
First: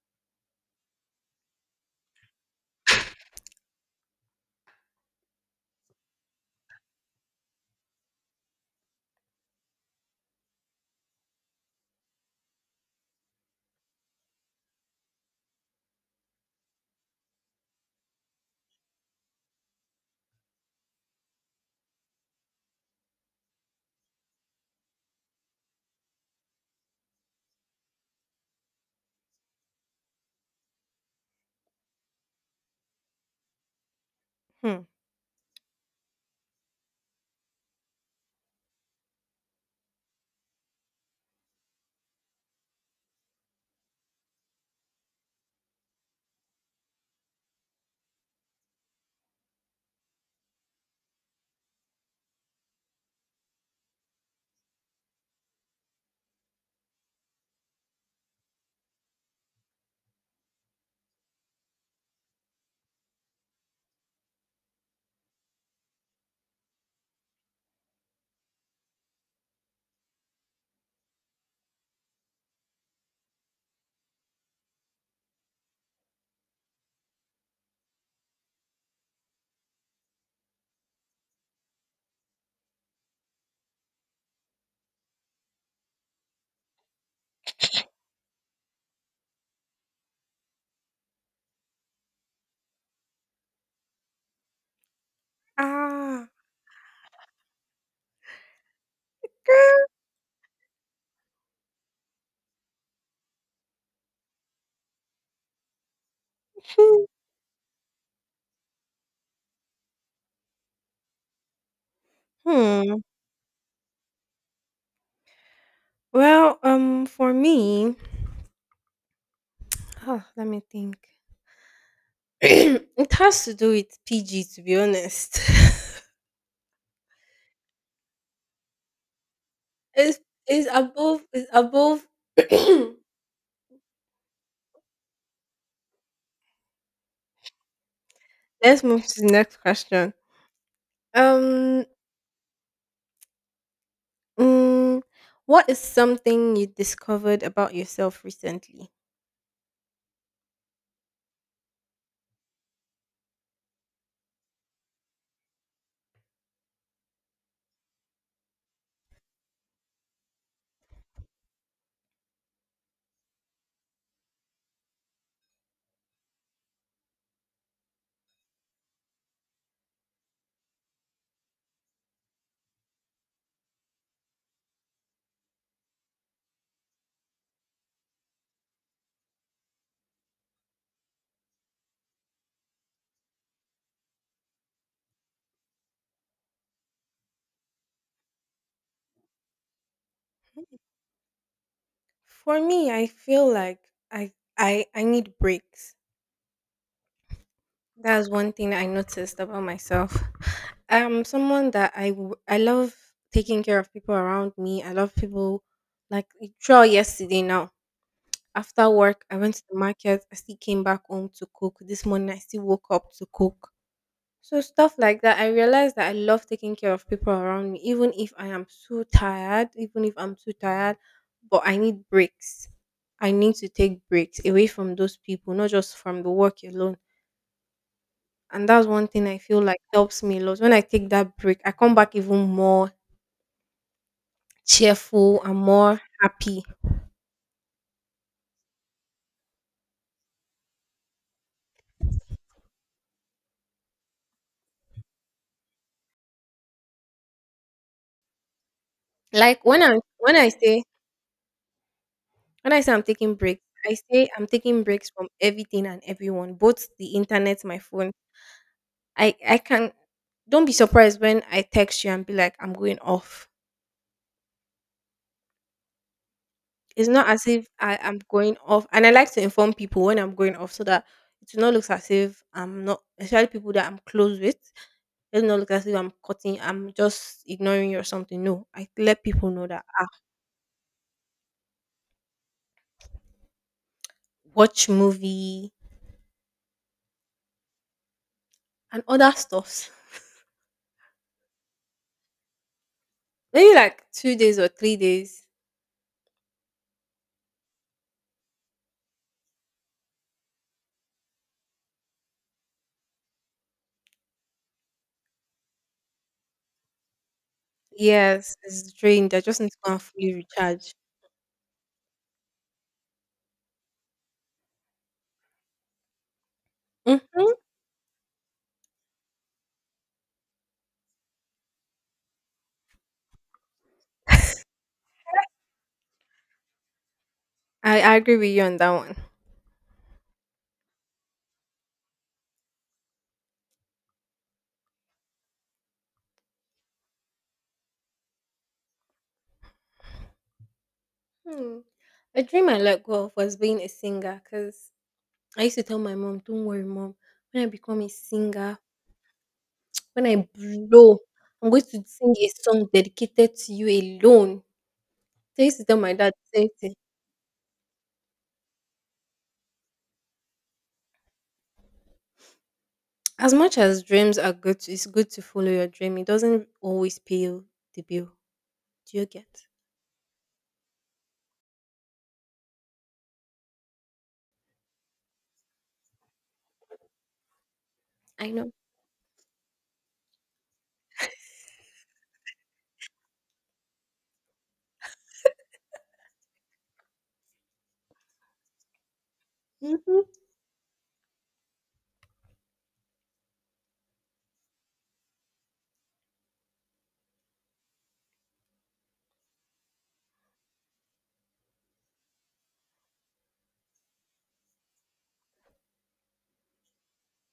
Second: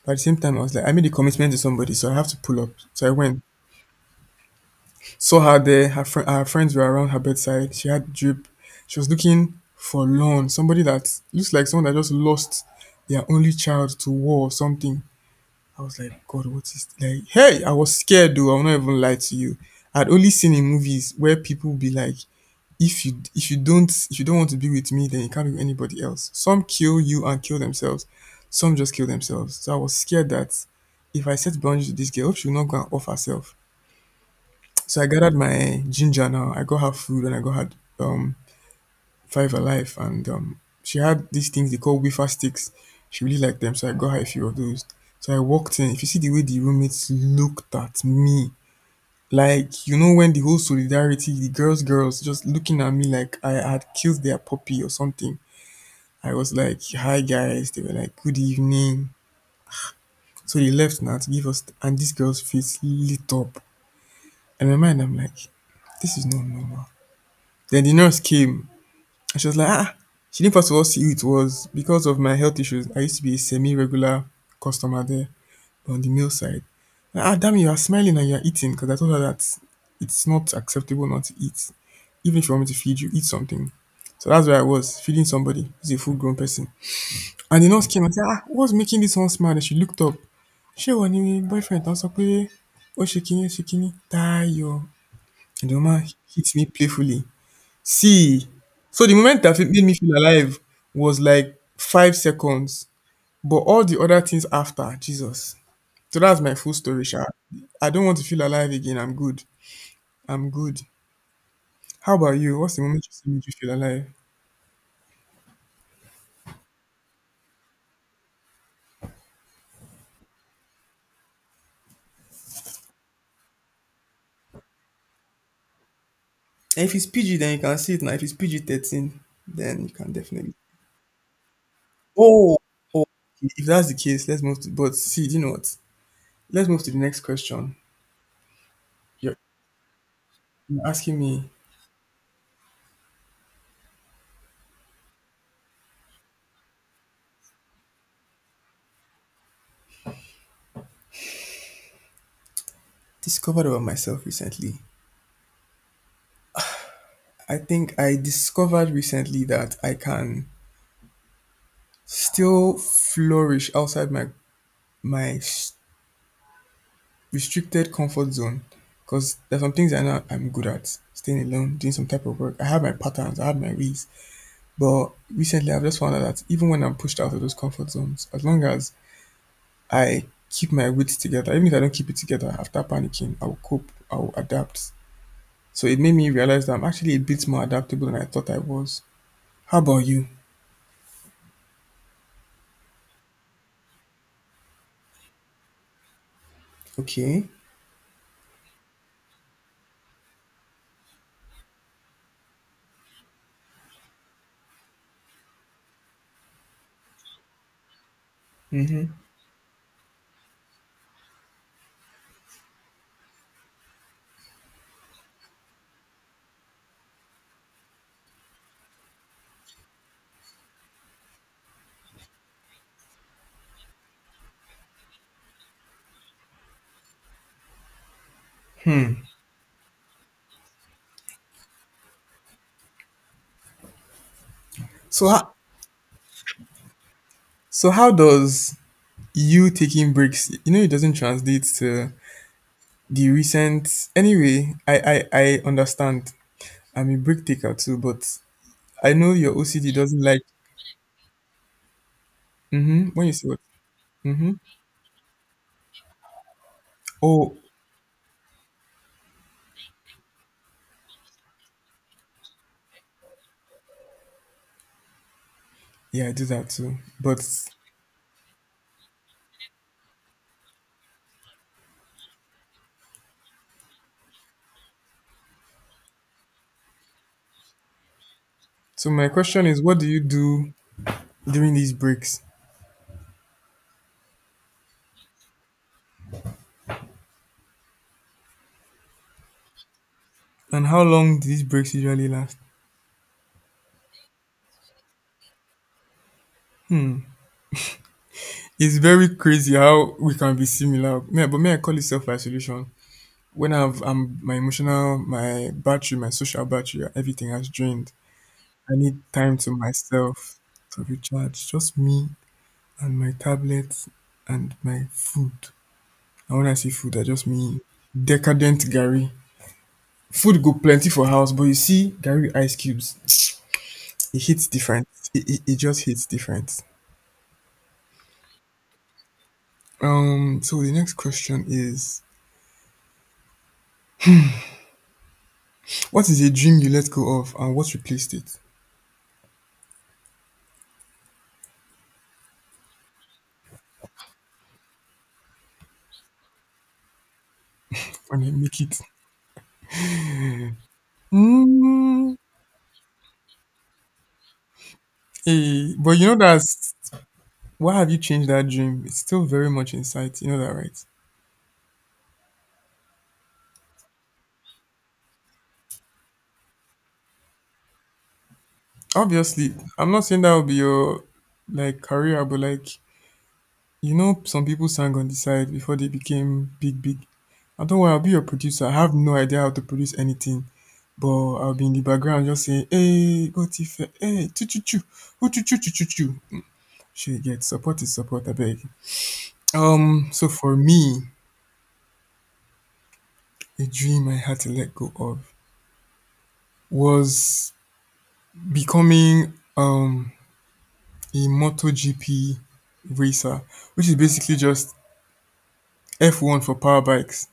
But at the same time, I was like, I made a commitment to somebody, so I have to pull up. So I went, saw her there. Her, fri her friends were around her bedside. She had drip. She was looking for loan. Somebody that looks like someone that just lost their only child to war or something. I was like, God, what is like? Hey, I was scared though. I'll not even lie to you. I'd only seen in movies where people be like, if you don't want to be with me, then you can't be with anybody else. Some kill you and kill themselves, some just kill themselves. So I was scared that if I set boundaries with this girl, I hope she will not go and off herself. Hmm. So I gathered my ginger now. I got her food and I got her um five alive, and she had these things they call wafer sticks. She really liked them, so I got her a few of those. So I walked in, if you see the way the roommates looked at me, like, you know, when the whole solidarity, the girls just looking at me like I had killed their puppy or something. I was like, hi guys. They were like, good evening. So they left now to give us, and this girl's face lit up. And in my mind, I'm like, this is not normal. Then the nurse came and she was like, ah, she didn't first of all see who it was. Because of my health issues, I used to be a semi regular customer there. But on the male side, ah, damn, you are smiling and you are eating, because I told her that it's not acceptable not to eat. Even if you want me to feed you, eat something. So that's where I was, feeding somebody who's a full grown person. And the nurse came and said, ah, what's making this one smile? And she looked up. She was my boyfriend. I was like, "Eh, oh, shaking, shaking, Tayo." And the woman Ah. hit me playfully. See, so the moment that it made me feel alive was like 5 seconds, but all the other things after, Jesus. So that's my full story, Sha. I don't want to feel alive again. I'm good. I'm good. How about you? What's the Hmm. moment you see me you feel alive? Well, for me, huh, let me think. It has to do with PG to be honest. If it's PG, then you can see it now. If it's PG 13, then you can It's definitely. it's above it's above. Oh, oh, okay. If that's the case, let's move to. But see, do you know what? Let's move to the next question. Let's move to the You're next question. you're asking me, Um mm, what is something you discovered about yourself recently? discovered about myself recently. I think I discovered recently that I can still flourish outside my Restricted comfort zone, because there's some things I know I'm good at. Staying alone, doing some type of work. I have my patterns, I have my ways. But recently I've just found out that even when I'm pushed out of those comfort zones, as long as I keep my wits together, even if I don't keep it together after panicking, I'll cope, I'll adapt. So it made me realize that I'm actually a bit more adaptable than I thought I was. How about you? For me, I feel like I I I need breaks. Okay. That's one thing I noticed about myself. I'm someone that I love taking care of people around me. I love people, like throughout yesterday now. After Hmm. work, I went to the market. I still came back home to cook. This morning, I still woke up to cook. So, stuff like that, I realized that I love taking care of people around me, even if I am so tired, even if I'm too tired, but I need breaks. I need to take breaks away from those people, not just from the work alone. And that's one thing I feel like helps me a lot. When I take that break, I come back even more So cheerful how and more happy. so how does you taking breaks? You know, it doesn't translate to the recent anyway. I understand, I'm a break taker too, but I know your Like when OCD I doesn't when like I say When I say I'm mm-hmm when you taking say what breaks, I say I'm mm-hmm taking breaks from everything and everyone, both the oh internet, my phone. I can don't be surprised when I text you and be like, I'm going off. yeah I do that too It's not but as if I am going off. And I like to inform people when I'm going off so that it will not look as if I'm not, especially people that I'm close with. It will not look as if I'm just ignoring you or something. No. I so let my people question know is that what I do you do during these breaks, watch movie and other stuffs. and how long do these breaks usually last? Maybe like 2 days or 3 days. It's very crazy how we can be similar me, but me I call it self-isolation when I've my emotional my battery my social battery everything has drained, Yes, it's I need drained. I time just need to to go and fully myself recharge. to recharge, just me and my tablet and my food. And when I say food, I just Mm-hmm. mean decadent Gary. Food go plenty for house, but you see Gary with ice cubes, it hits different. It just hits different. I agree with you on that one. So the next question is what is a dream you let go of and what replaced it? Hmm. A dream I let go of was being a singer because I used to tell my mom, don't worry, mom, when I become a And you singer, make it when I blow, I'm going to mm, sing a song dedicated to you alone. So I used to Hey. tell my But you dad know the same thing. that's why have you changed that dream? It's still very much in sight, you know that right? As much as dreams are good, it's good to follow your dream. It doesn't always pay the bill. Do you get? Obviously, I'm not saying that will be your like career, but like you know, some people sang on the side before they became big, big. And don't worry, I'll be your I know. producer. I have no idea how to produce anything, but I'll be in the background just saying, hey, go Tifa, hey, choo choo choo, who choo choo choo choo choo. She get support is support, I beg. Hmm. So for me, a dream I had to let go of was becoming a MotoGP racer, which is basically just F1 for power bikes.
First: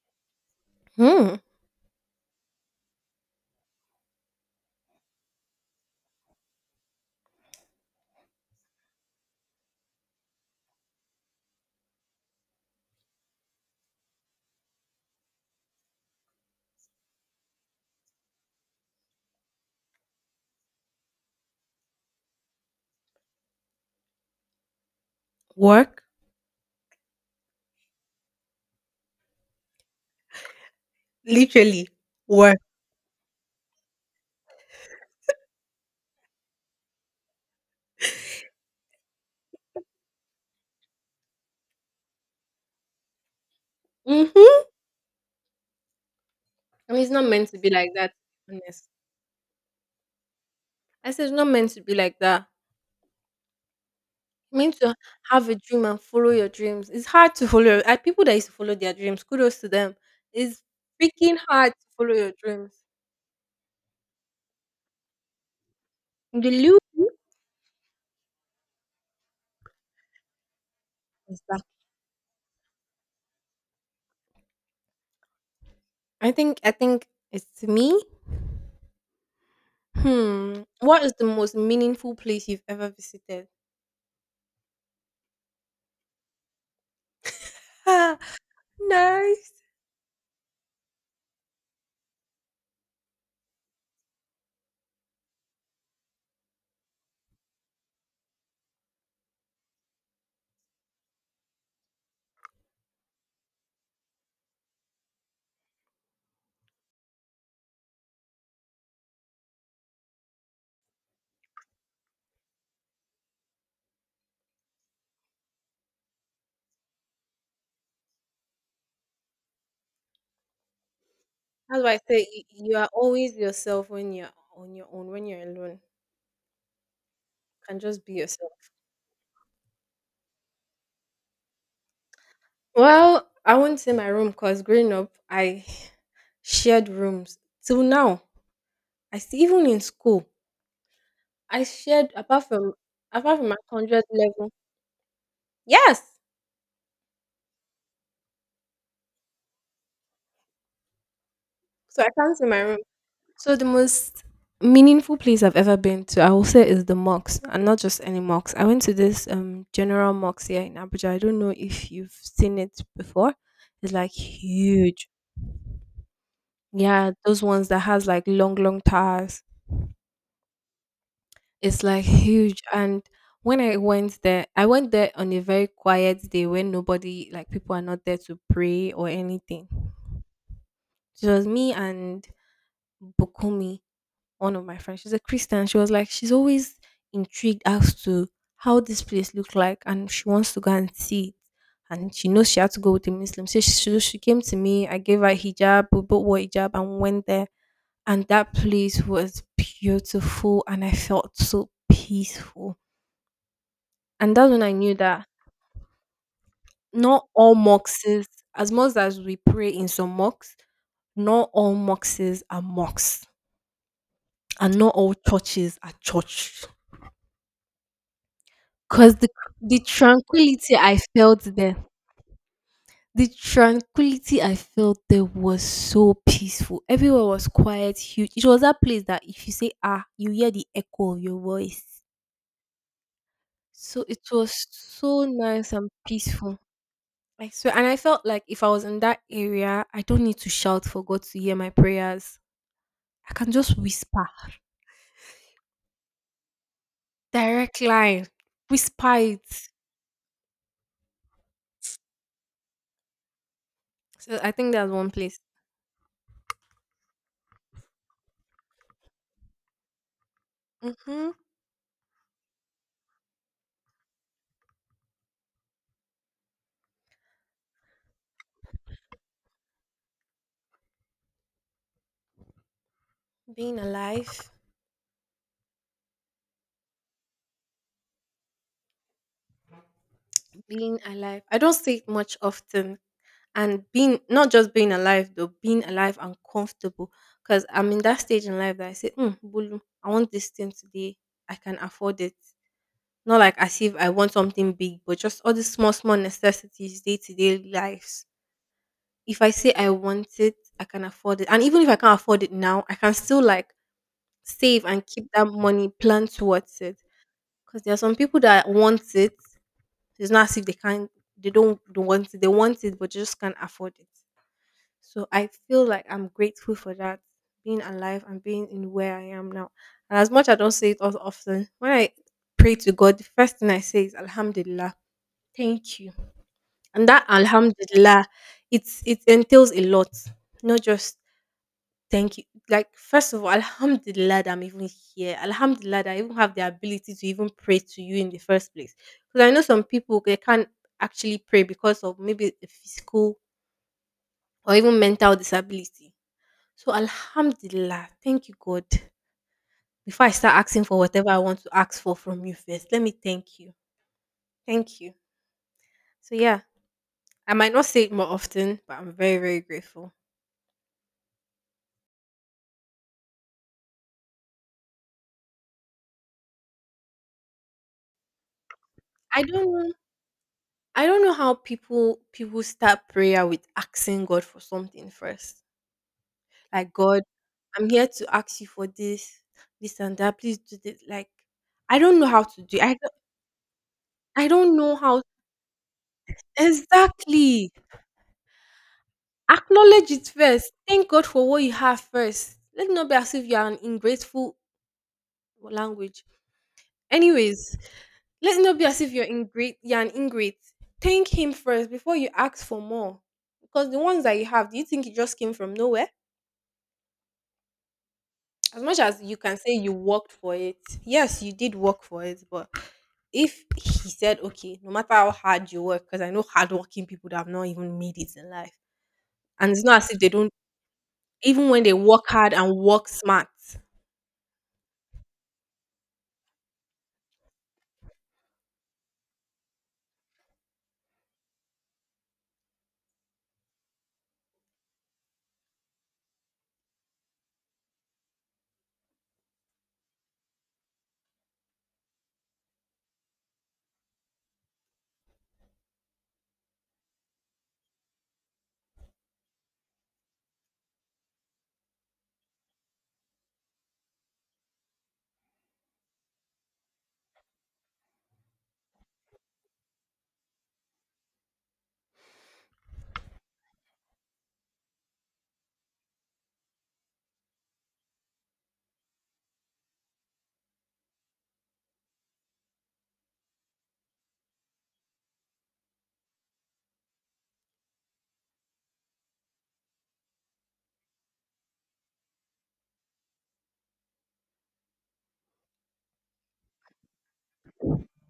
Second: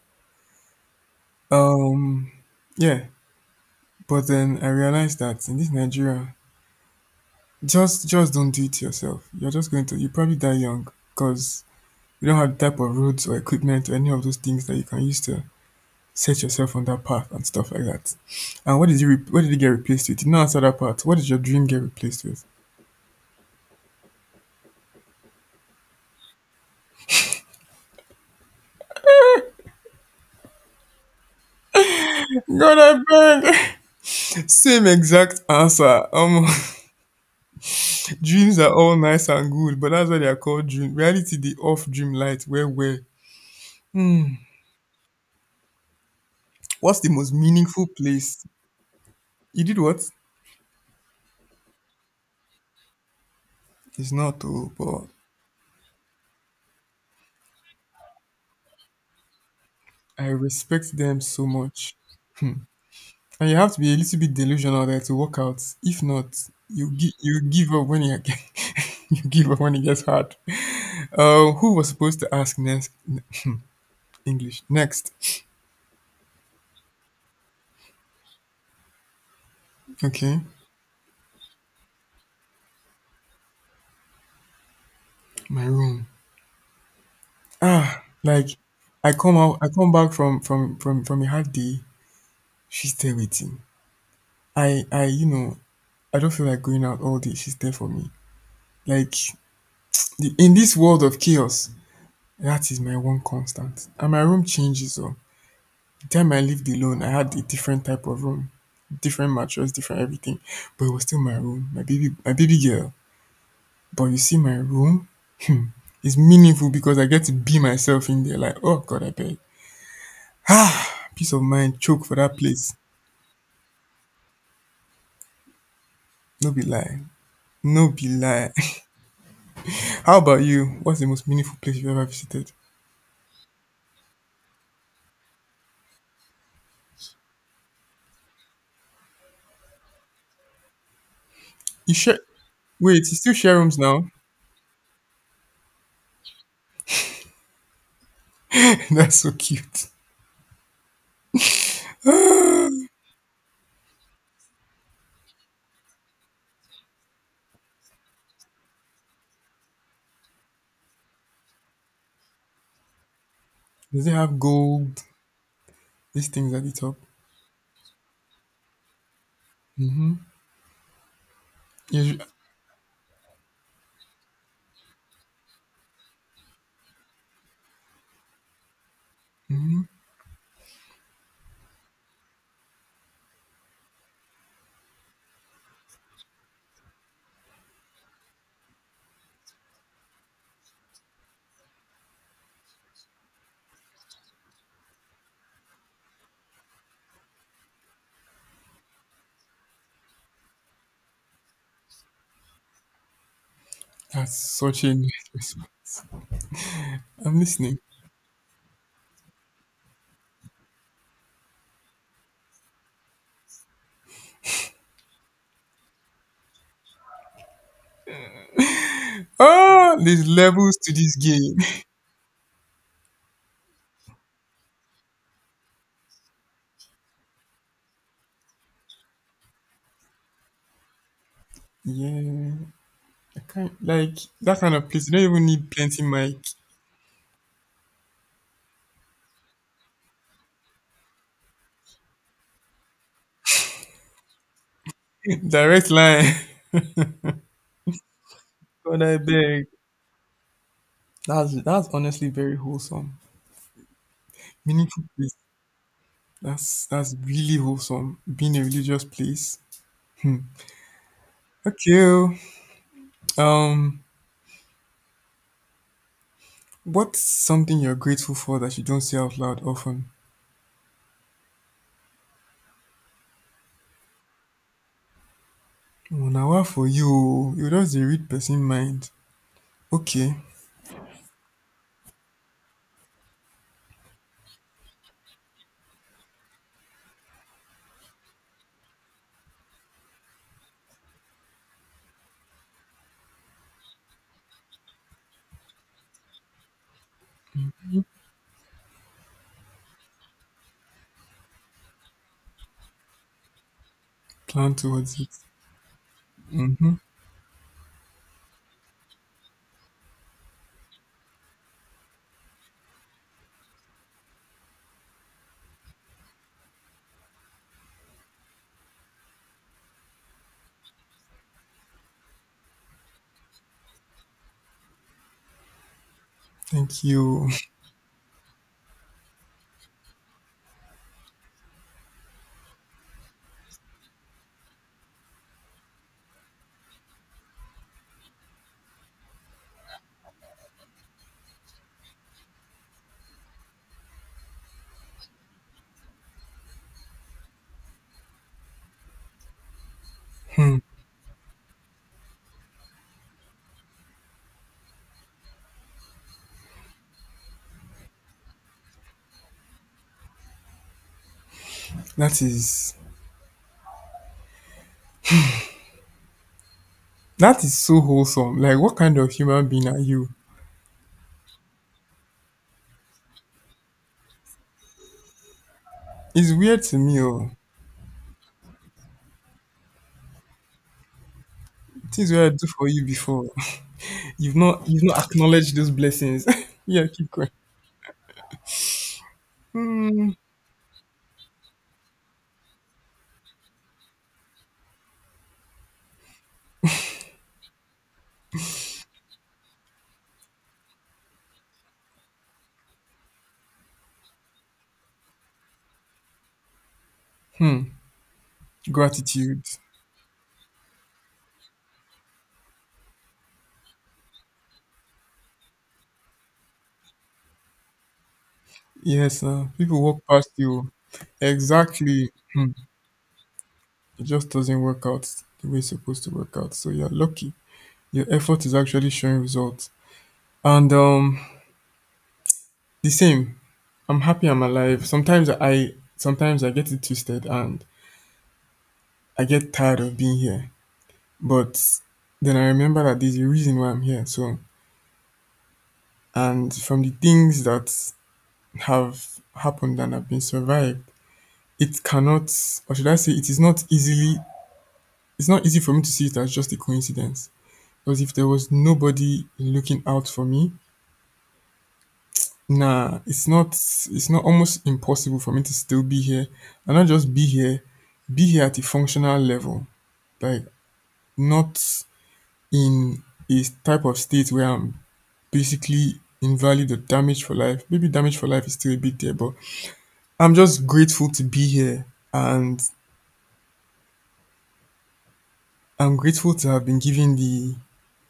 Hmm. Um, yeah. But then I realized that in this Nigeria, just don't do it to yourself. You're just going to you probably die young because you don't have the type of roads or equipment or any of those things that you can use to set yourself on that path and stuff like that. And what did you get replaced with? You didn't answer that part. What did your dream get replaced with? Work, literally work. God, I beg. Same exact answer. Dreams are all nice and good, but that's why they are called dream. Reality, the off dream light, where. Hmm. Mhm. I What's mean, the it's not most meant to be meaningful like that. place? Honest. You did what? I said it's not meant to be like that. It's not You though, meant to but have a dream and follow your dreams. It's hard to follow. I people that used to follow their dreams. Kudos to them. I It's respect them freaking so hard to much. follow your dreams. And you have to be a little bit delusional there to work out. If not, The loop you give up when you you give up when it gets hard. is Uh, that. who was supposed to ask next? English next. I think it's me. Okay, Hmm. What is the most meaningful place you've ever visited? my room. Ah, Ah, like I come nice. out, I come back from a hard day. She's there waiting. I I don't feel like going out all day. She's there for me. Like in this world of chaos, that is my one constant. And my room changes oh. The time I lived alone, I had a different type of room. Different mattress, different everything. But it was still my room, my baby girl. But you see my room is meaningful because I get to be myself in there like, oh God, I beg. Peace of mind That's why I choke for say that you, place. you are always yourself when you're on your own. When you're alone, you No be lie. can No just be be lie. yourself. How about you? What's the most meaningful place you've ever visited? Well, I won't say my room because growing up, I shared rooms. Till now, I still even in school, I You shared share apart from Wait, you still apart from my share rooms hundred now? level. Yes, That's so cute. so I can't say my room. So the most meaningful place I've ever been to, I will say, is the mosque, and not just any mosque. I went to this general mosque here in Abuja. I don't know if you've seen it before. It's Does it like have gold? huge. These things at the top. Yeah, those ones that has like long, long towers. Mm-hmm. It's like Yes. huge. And when I went there on a very quiet day when nobody, like people are not there to pray or anything. It was me and Bukumi, one of my friends. She's a Christian. She was like, she's always intrigued as to how this place looked like and she wants to go and see it. And she knows she had to go with a Muslim. So she came to me. I gave her hijab. We both wore hijab and went there. And that place was beautiful. And I felt so peaceful. That's And that's when I such a knew that nice response. not I'm all listening. moxes, as much as we pray in some mocks, not all moxes are mocks, and not all churches are church. Because the Ah, there's tranquility levels to I this felt game. there, the tranquility I felt there was so peaceful. Everywhere was quiet, huge. It was that place that if you say ah, you hear the echo of your voice. Yeah, I can't So like it was that kind of place. You so don't even need nice and plenty mic. peaceful. I swear, and I felt like if I was in that area, I don't need to shout for God to hear my prayers. I can just whisper, Direct line. direct line, God, whisper I beg. it. That's honestly very wholesome, So I think that's meaningful one place. place. That's really wholesome. Being a religious place. Hmm. Okay, oh. Um, what's something you're grateful for that you don't say out loud often? Being alive, Oh, now what for you? Oh, you just dey read person mind. Okay, being alive. I don't say it much often, and being not just being alive though, being alive and comfortable. Because I'm in that stage in life that I say, mm, Bulu, I want this thing today. I can afford it. Not like as if I want something big, but just all the small, small necessities, day to day lives. If I say I want it, I can afford it. And even if I can't afford it now, I can still like plan save and towards it. keep that money, plan towards Hmm. it. Because there are some people that want it. It's not as if they can't they don't want it. They want it but just can't afford it. So I feel like I'm grateful for that. Being alive and being in where I am now. And as much I don't say it as often, when I pray to God, the first thing I say is Alhamdulillah. Thank you. Thank And that you. Alhamdulillah, it's it entails a lot. Not just thank you. Like, first of all, alhamdulillah that I'm even here. Alhamdulillah that I even have the ability to even pray to you in the first place. Because I know some people they can't actually pray because of maybe a physical or even mental disability. So alhamdulillah, thank you, God. Before I start asking for whatever I want to ask for from you first, let me thank you. Thank you. So yeah, I might not say it more often, but I'm very, very grateful. That is that is so wholesome. Like what kind of I human don't being know. are you? I don't know how people start prayer with asking God for something first. It's weird Like, to me, God, oh. I'm here to ask you for this, this and that. Please do this. Like, I don't know Things how were I to do do it. for you before. I You've don't not know you've not how. acknowledged those blessings. Yeah, keep going. Exactly. Acknowledge it Hmm. first. Thank God for what you have first. Let it not be as if you are an ingrateful language. Anyways, let it not be as if you're ingrate. You're an ingrate. Thank Him first before you ask for more, because the ones that you have, do you think it just came from nowhere? Hmm. As much as you can Gratitude. say you worked for it, yes, you did work for it, but if he said, okay, no matter how hard you work, because I know hardworking people that have not even made it in life, Yes, and it's people not as if walk they past don't, you. even when they work Exactly. hard Hmm. and work smart. It just doesn't work out the way it's supposed to work out. So you're lucky. Your effort is actually showing results. And the same. I'm happy I'm alive. Sometimes I get it twisted and I get tired of being here. But then I remember that there's a reason why I'm here. So, and from the things that have happened and have been survived, it cannot, or should I say it is not easily, it's not easy for me to see it as just a coincidence. Because if there was nobody looking out for me, nah, it's not almost impossible for me to still be here and not just be here at a functional level. Like, not in a type of state where I'm basically invalid or damaged for life. Maybe damaged for life is still a bit there, but I'm just grateful to be here, and I'm grateful to have been given the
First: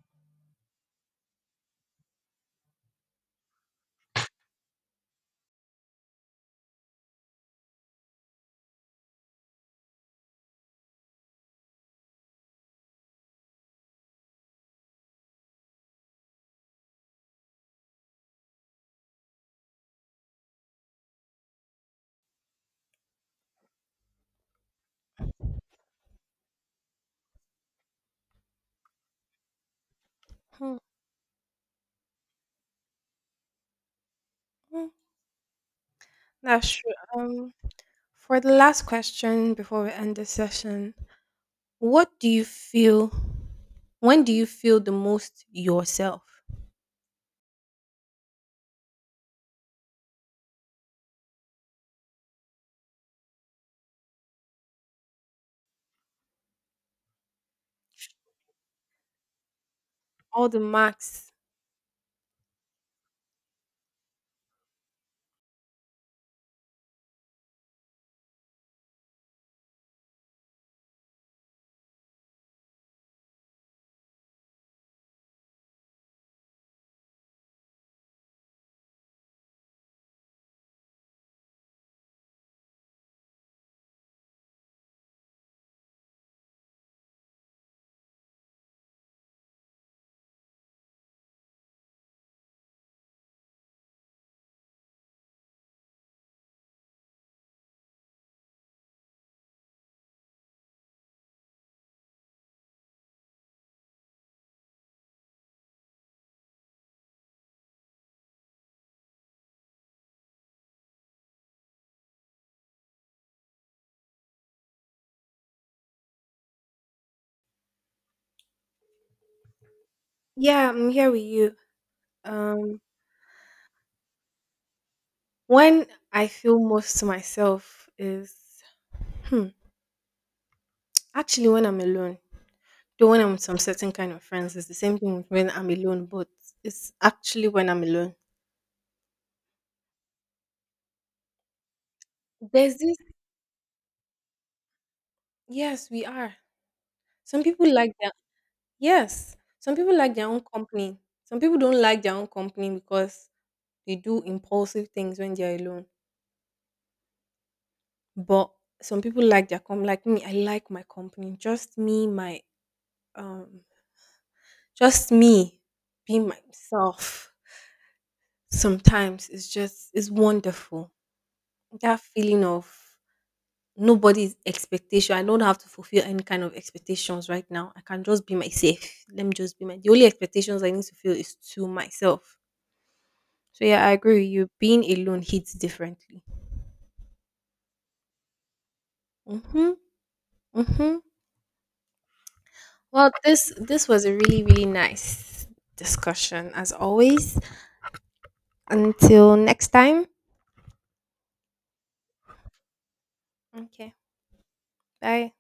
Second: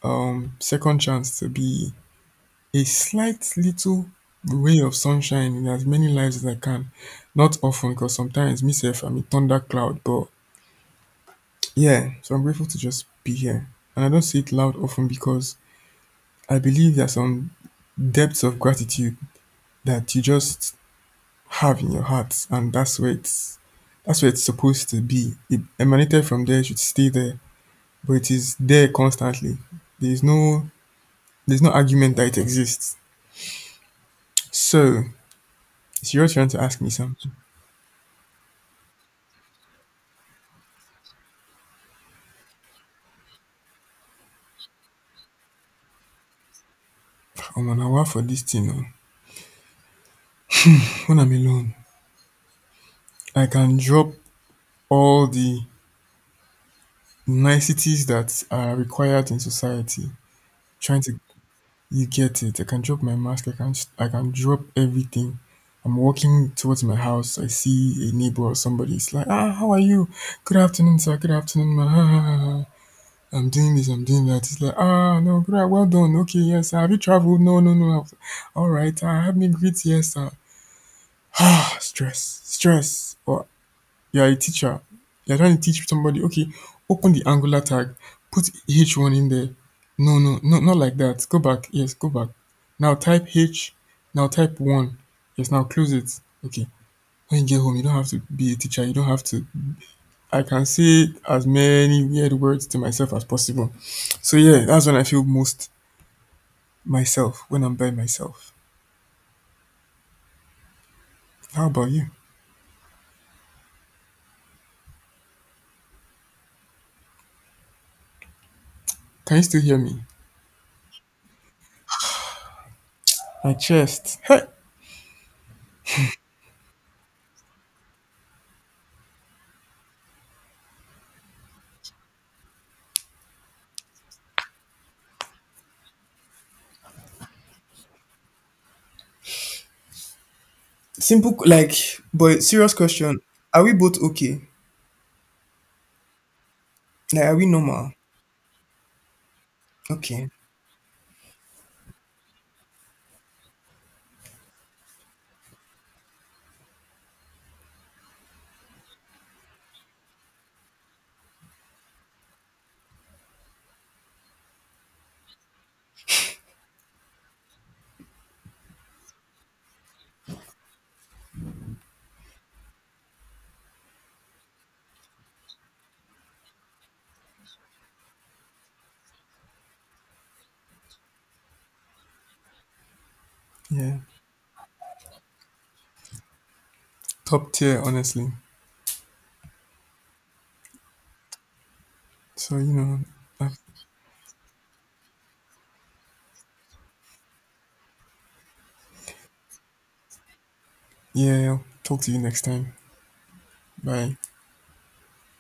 second chance to be a slight little ray of sunshine in as many lives as I can. Not often, because sometimes myself I'm a thunder cloud. But yeah, so I'm grateful to just be here. And I don't say it loud often because I believe there's some depths of gratitude that you just have in your heart, and that's where it's supposed to be. It emanated from there, it should stay there, but it is there constantly. There's no Hmm, there's no argument that it exists. hmm. So, it's your turn to That's ask me true. something. For the last question before we end the session, what do you feel? When do you feel the most yourself? Omo na wahala for this thing oo. Wen I'm alone, I can drop all the niceties that are required in society, All the trying to, marks. you get it? I can drop my mask, I can drop everything. I'm walking towards my house, I see a neighbor or somebody, it's like, "Ah, how are you? Good afternoon sir, good afternoon ma, ha ha ha ha. I'm doing this, I'm doing that." It's like, "Ah no, good ah, well done, okay yes have you traveled? No no no, alright ah, help me greet Yes, sir." Ah, stress, stress but you are a teacher. You're trying to teach somebody, okay, open the Angular tag, put H1 in there. No, no, no, not like that. Go back. Yes, go back. Now type H. Now type 1. Yes, now close it. Okay. When you get home, you don't have to be a teacher. You don't have to. I can say as many weird words to myself as possible. So, yeah, that's when I feel most myself, when I'm by myself. How about you? Can you still hear me? Yeah, I'm here with you. Um, My chest. Hey! when I feel most to myself is hmm, actually when I'm alone. Though when I'm with some certain kind of friends, it's the same thing with when I'm alone, but it's actually when I'm alone. Simple, like, but serious There's this, question. Are we both okay? yes, we are. Like, are Some we people normal? like their, yes, some people like their Okay. own company. Some people don't like their own company because they do impulsive things when they're alone. But some people like their company, like me, I like my company. Just me, my, um, just me, being myself. Sometimes it's just, it's wonderful. That feeling of nobody's expectation. I don't have to fulfill any kind of expectations right now. I can just be myself. Let me just be my. The only expectations I need to feel is to myself. So yeah, I Yeah, agree with you. Being alone hits differently. top tier, honestly. Mhm. Mhm. So, you know, Well, this I've, this was a really nice discussion as always. Until next time. yeah, I'll talk to you next time. Okay. Bye. Bye.